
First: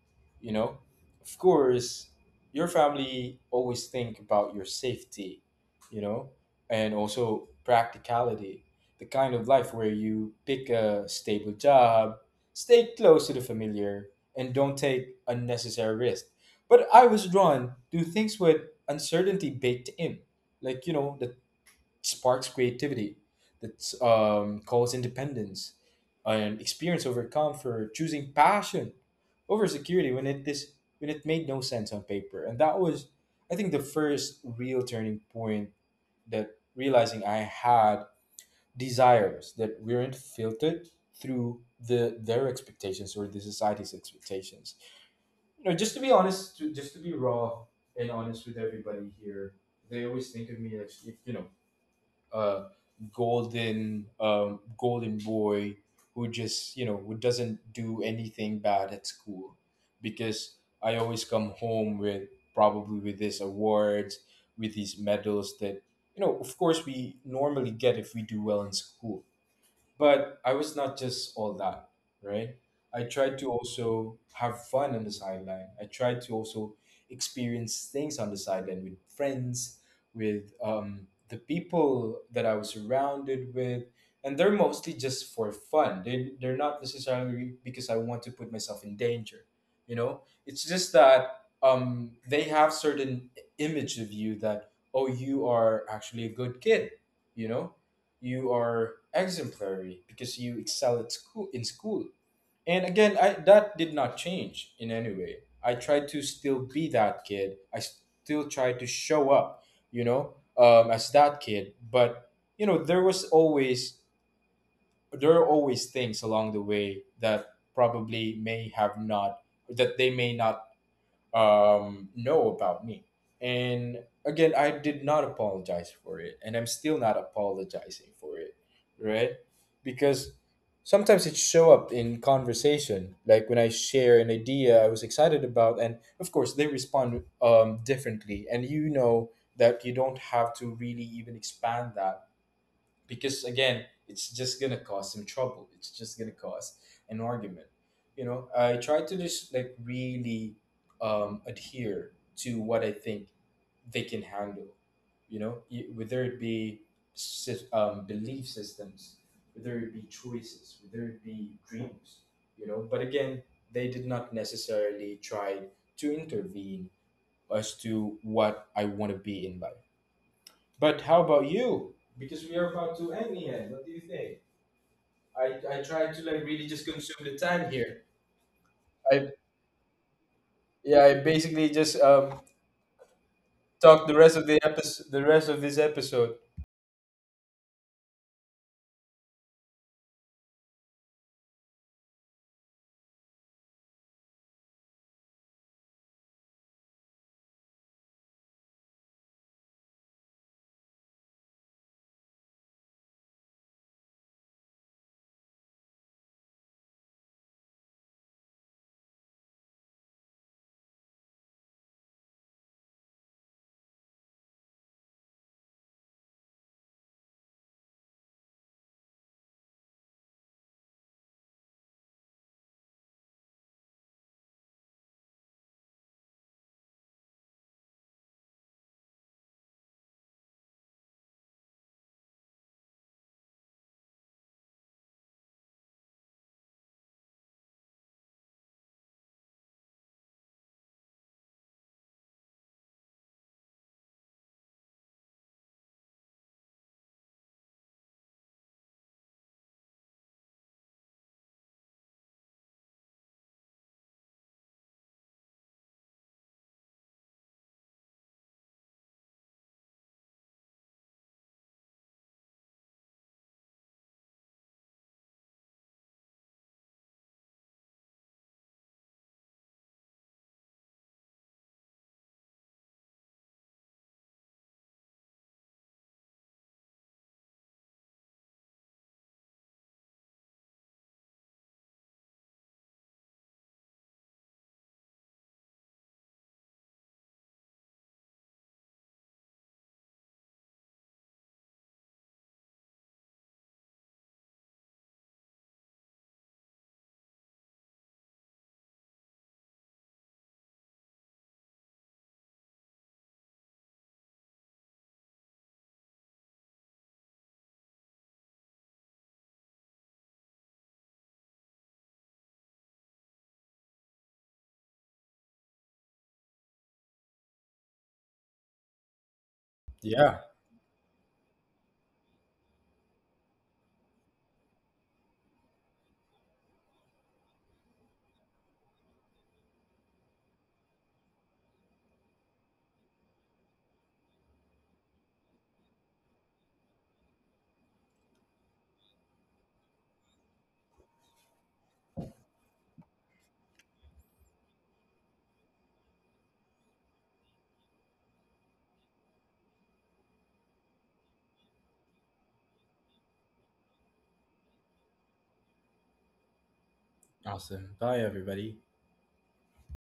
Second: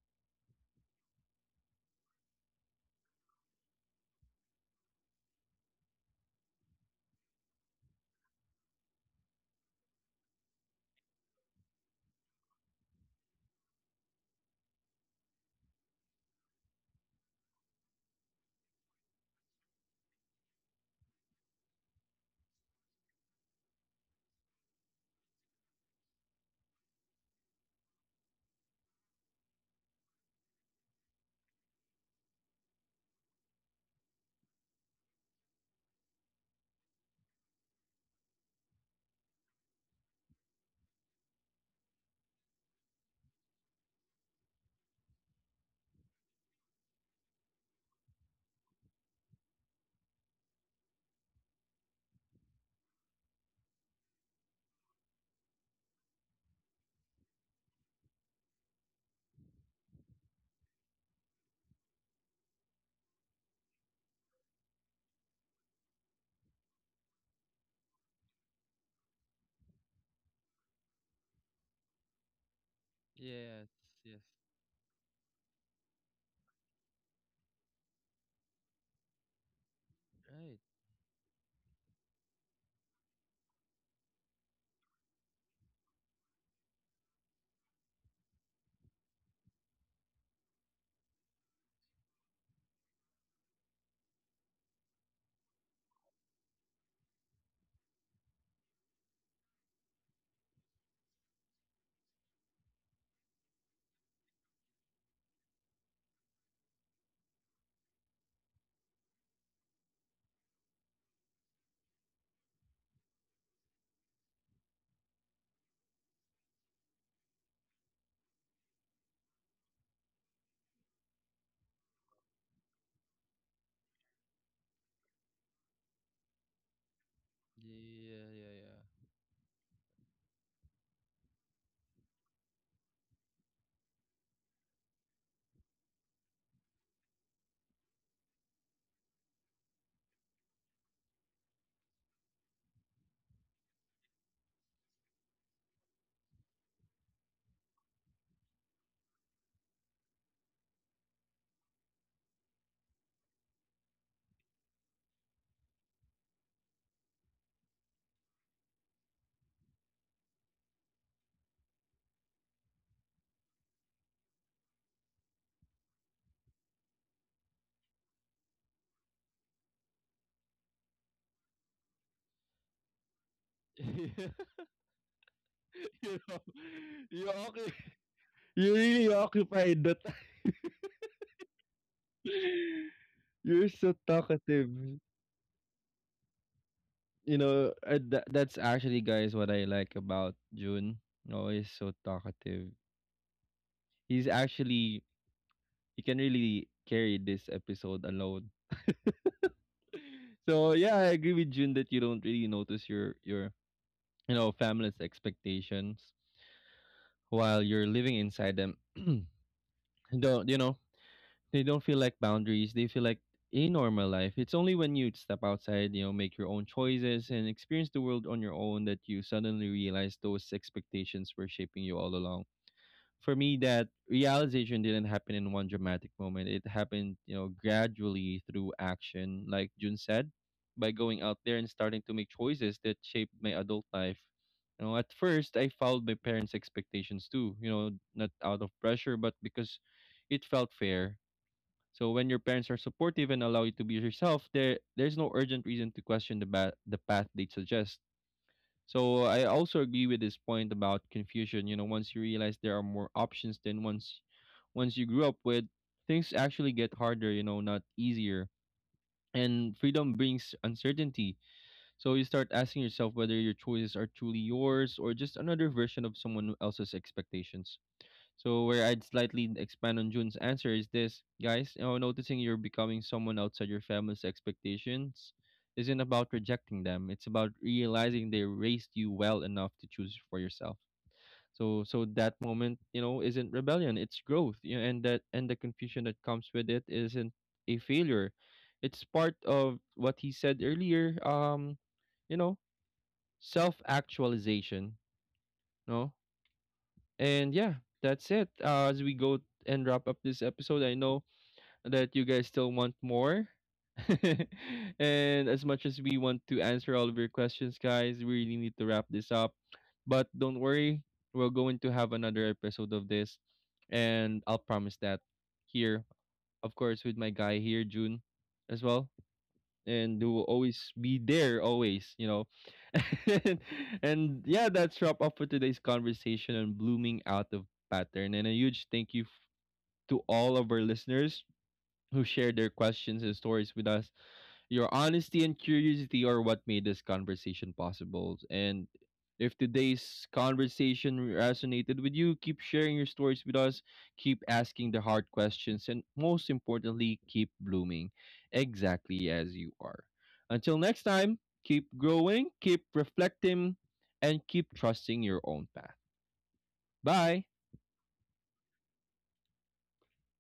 Speaker 2: You know, of course, your family always think about your safety, you know, and also practicality, the kind of life where you pick a stable job, stay close to the familiar, and don't take unnecessary risks. But I was drawn to things with uncertainty baked in, like, you know, the sparks creativity, that calls independence, and experience over comfort, choosing passion over security when it this when it made no sense on paper. And that was, I think, the first real turning point, that realizing I had desires that weren't filtered through the their expectations or the society's expectations. You know, just to be honest, to, just to be raw and honest with everybody here, they always think of me as you know uh, golden boy who just you know who doesn't do anything bad at school because I always come home with probably with these awards, with these medals that, you know, of course we normally get if we do well in school. But I was not just all that, right? I tried to
Speaker 1: Yes,
Speaker 2: also
Speaker 1: yes.
Speaker 2: have fun on the sideline. I tried to also experience things on the sideline with friends, with
Speaker 1: Right.
Speaker 2: the people that I was surrounded with. And they're mostly just for fun. They, they're not necessarily because I want to put myself in danger. You know, it's just that they have certain image of you that, oh, you are actually a good kid, you know? You are exemplary because you excel at school in school. And again I, that did not change in any way. I tried to still be that kid. I still tried to show up, you know, as that kid. But you know there was always there are always things along the way that probably may have not, that they may not know about me. And again, I did not apologize for it, and I'm still not apologizing
Speaker 1: Yeah,
Speaker 2: for it,
Speaker 1: yeah, yeah.
Speaker 2: right? Because sometimes it show up in conversation, like when I share an idea I was excited about, and of course they respond differently, and you know that you don't have to really even expand that because again it's just gonna cause some trouble, it's just gonna cause an argument, you know. I try to just like really adhere to what I think they can handle, you know. Y- Whether it be belief systems, whether it be choices, whether it be dreams, you know. But again, they did not necessarily try to intervene as to what I want to be in life. But how about you? Because we are about to end here. What do you think? I try
Speaker 1: You
Speaker 2: to
Speaker 1: know,
Speaker 2: like really just consume
Speaker 1: you
Speaker 2: the time
Speaker 1: occu-
Speaker 2: here.
Speaker 1: you really
Speaker 2: I
Speaker 1: occupied the time.
Speaker 2: yeah, I basically just
Speaker 1: You're so
Speaker 2: talk the rest of the
Speaker 1: talkative.
Speaker 2: episode, the rest of this episode.
Speaker 1: You know, that's actually, guys, what I like about June. Oh, he's so talkative. He's actually he can really carry this episode alone. So yeah, I agree with June that you don't really notice your you know family's expectations while you're living inside them. Don't you know they don't feel like boundaries. They feel like a normal life. It's only when you step outside, you know, make your own choices and experience the world on your own, that you suddenly realize those expectations were shaping you all along. For me, that realization didn't happen in one dramatic moment, it happened, you know, gradually, through action. Like June said, by going out there and starting to make choices that shaped my adult life. You know, at first I followed my parents expectations too, you know, not out of pressure, but because it felt fair. So when your parents are supportive and allow you to be yourself, there's no urgent reason to question the path they suggest. So I also agree with this point about confusion. You know, once you realize there are more options than once you grew up with, things actually get harder, you know, not easier. And freedom brings uncertainty. So you start asking yourself whether your choices are truly yours or just another version of someone else's expectations. So where I'd slightly expand on June's answer is this, guys, you know, noticing you're becoming someone outside your family's expectations isn't about rejecting them. It's about realizing they raised you well enough to choose for yourself. So, that moment, you know, isn't rebellion, it's growth. You know, and that and the confusion that comes with it isn't a failure. It's part of what he said earlier, you know, self-actualization. No. And yeah, that's it. As we go and wrap up this episode, I know that you guys still want more. And as much as we want to answer all of your questions, guys, we really need to wrap this up. But don't worry, we're going to have another episode of this. And I'll promise that here, of course, with my guy here, June, as well, and who will
Speaker 2: Yeah.
Speaker 1: always be there always, you know. And, yeah, that's wrap up for today's conversation on blooming out of pattern. And a huge thank you to all of our listeners who shared their questions and stories with us. Your honesty and curiosity are what made this conversation possible. And if today's conversation resonated with you, keep sharing your stories with us, keep asking the hard questions, and most importantly, keep blooming exactly as you are. Until next time, keep growing, keep reflecting, and keep trusting your own path. Bye.
Speaker 2: Awesome. Bye, everybody.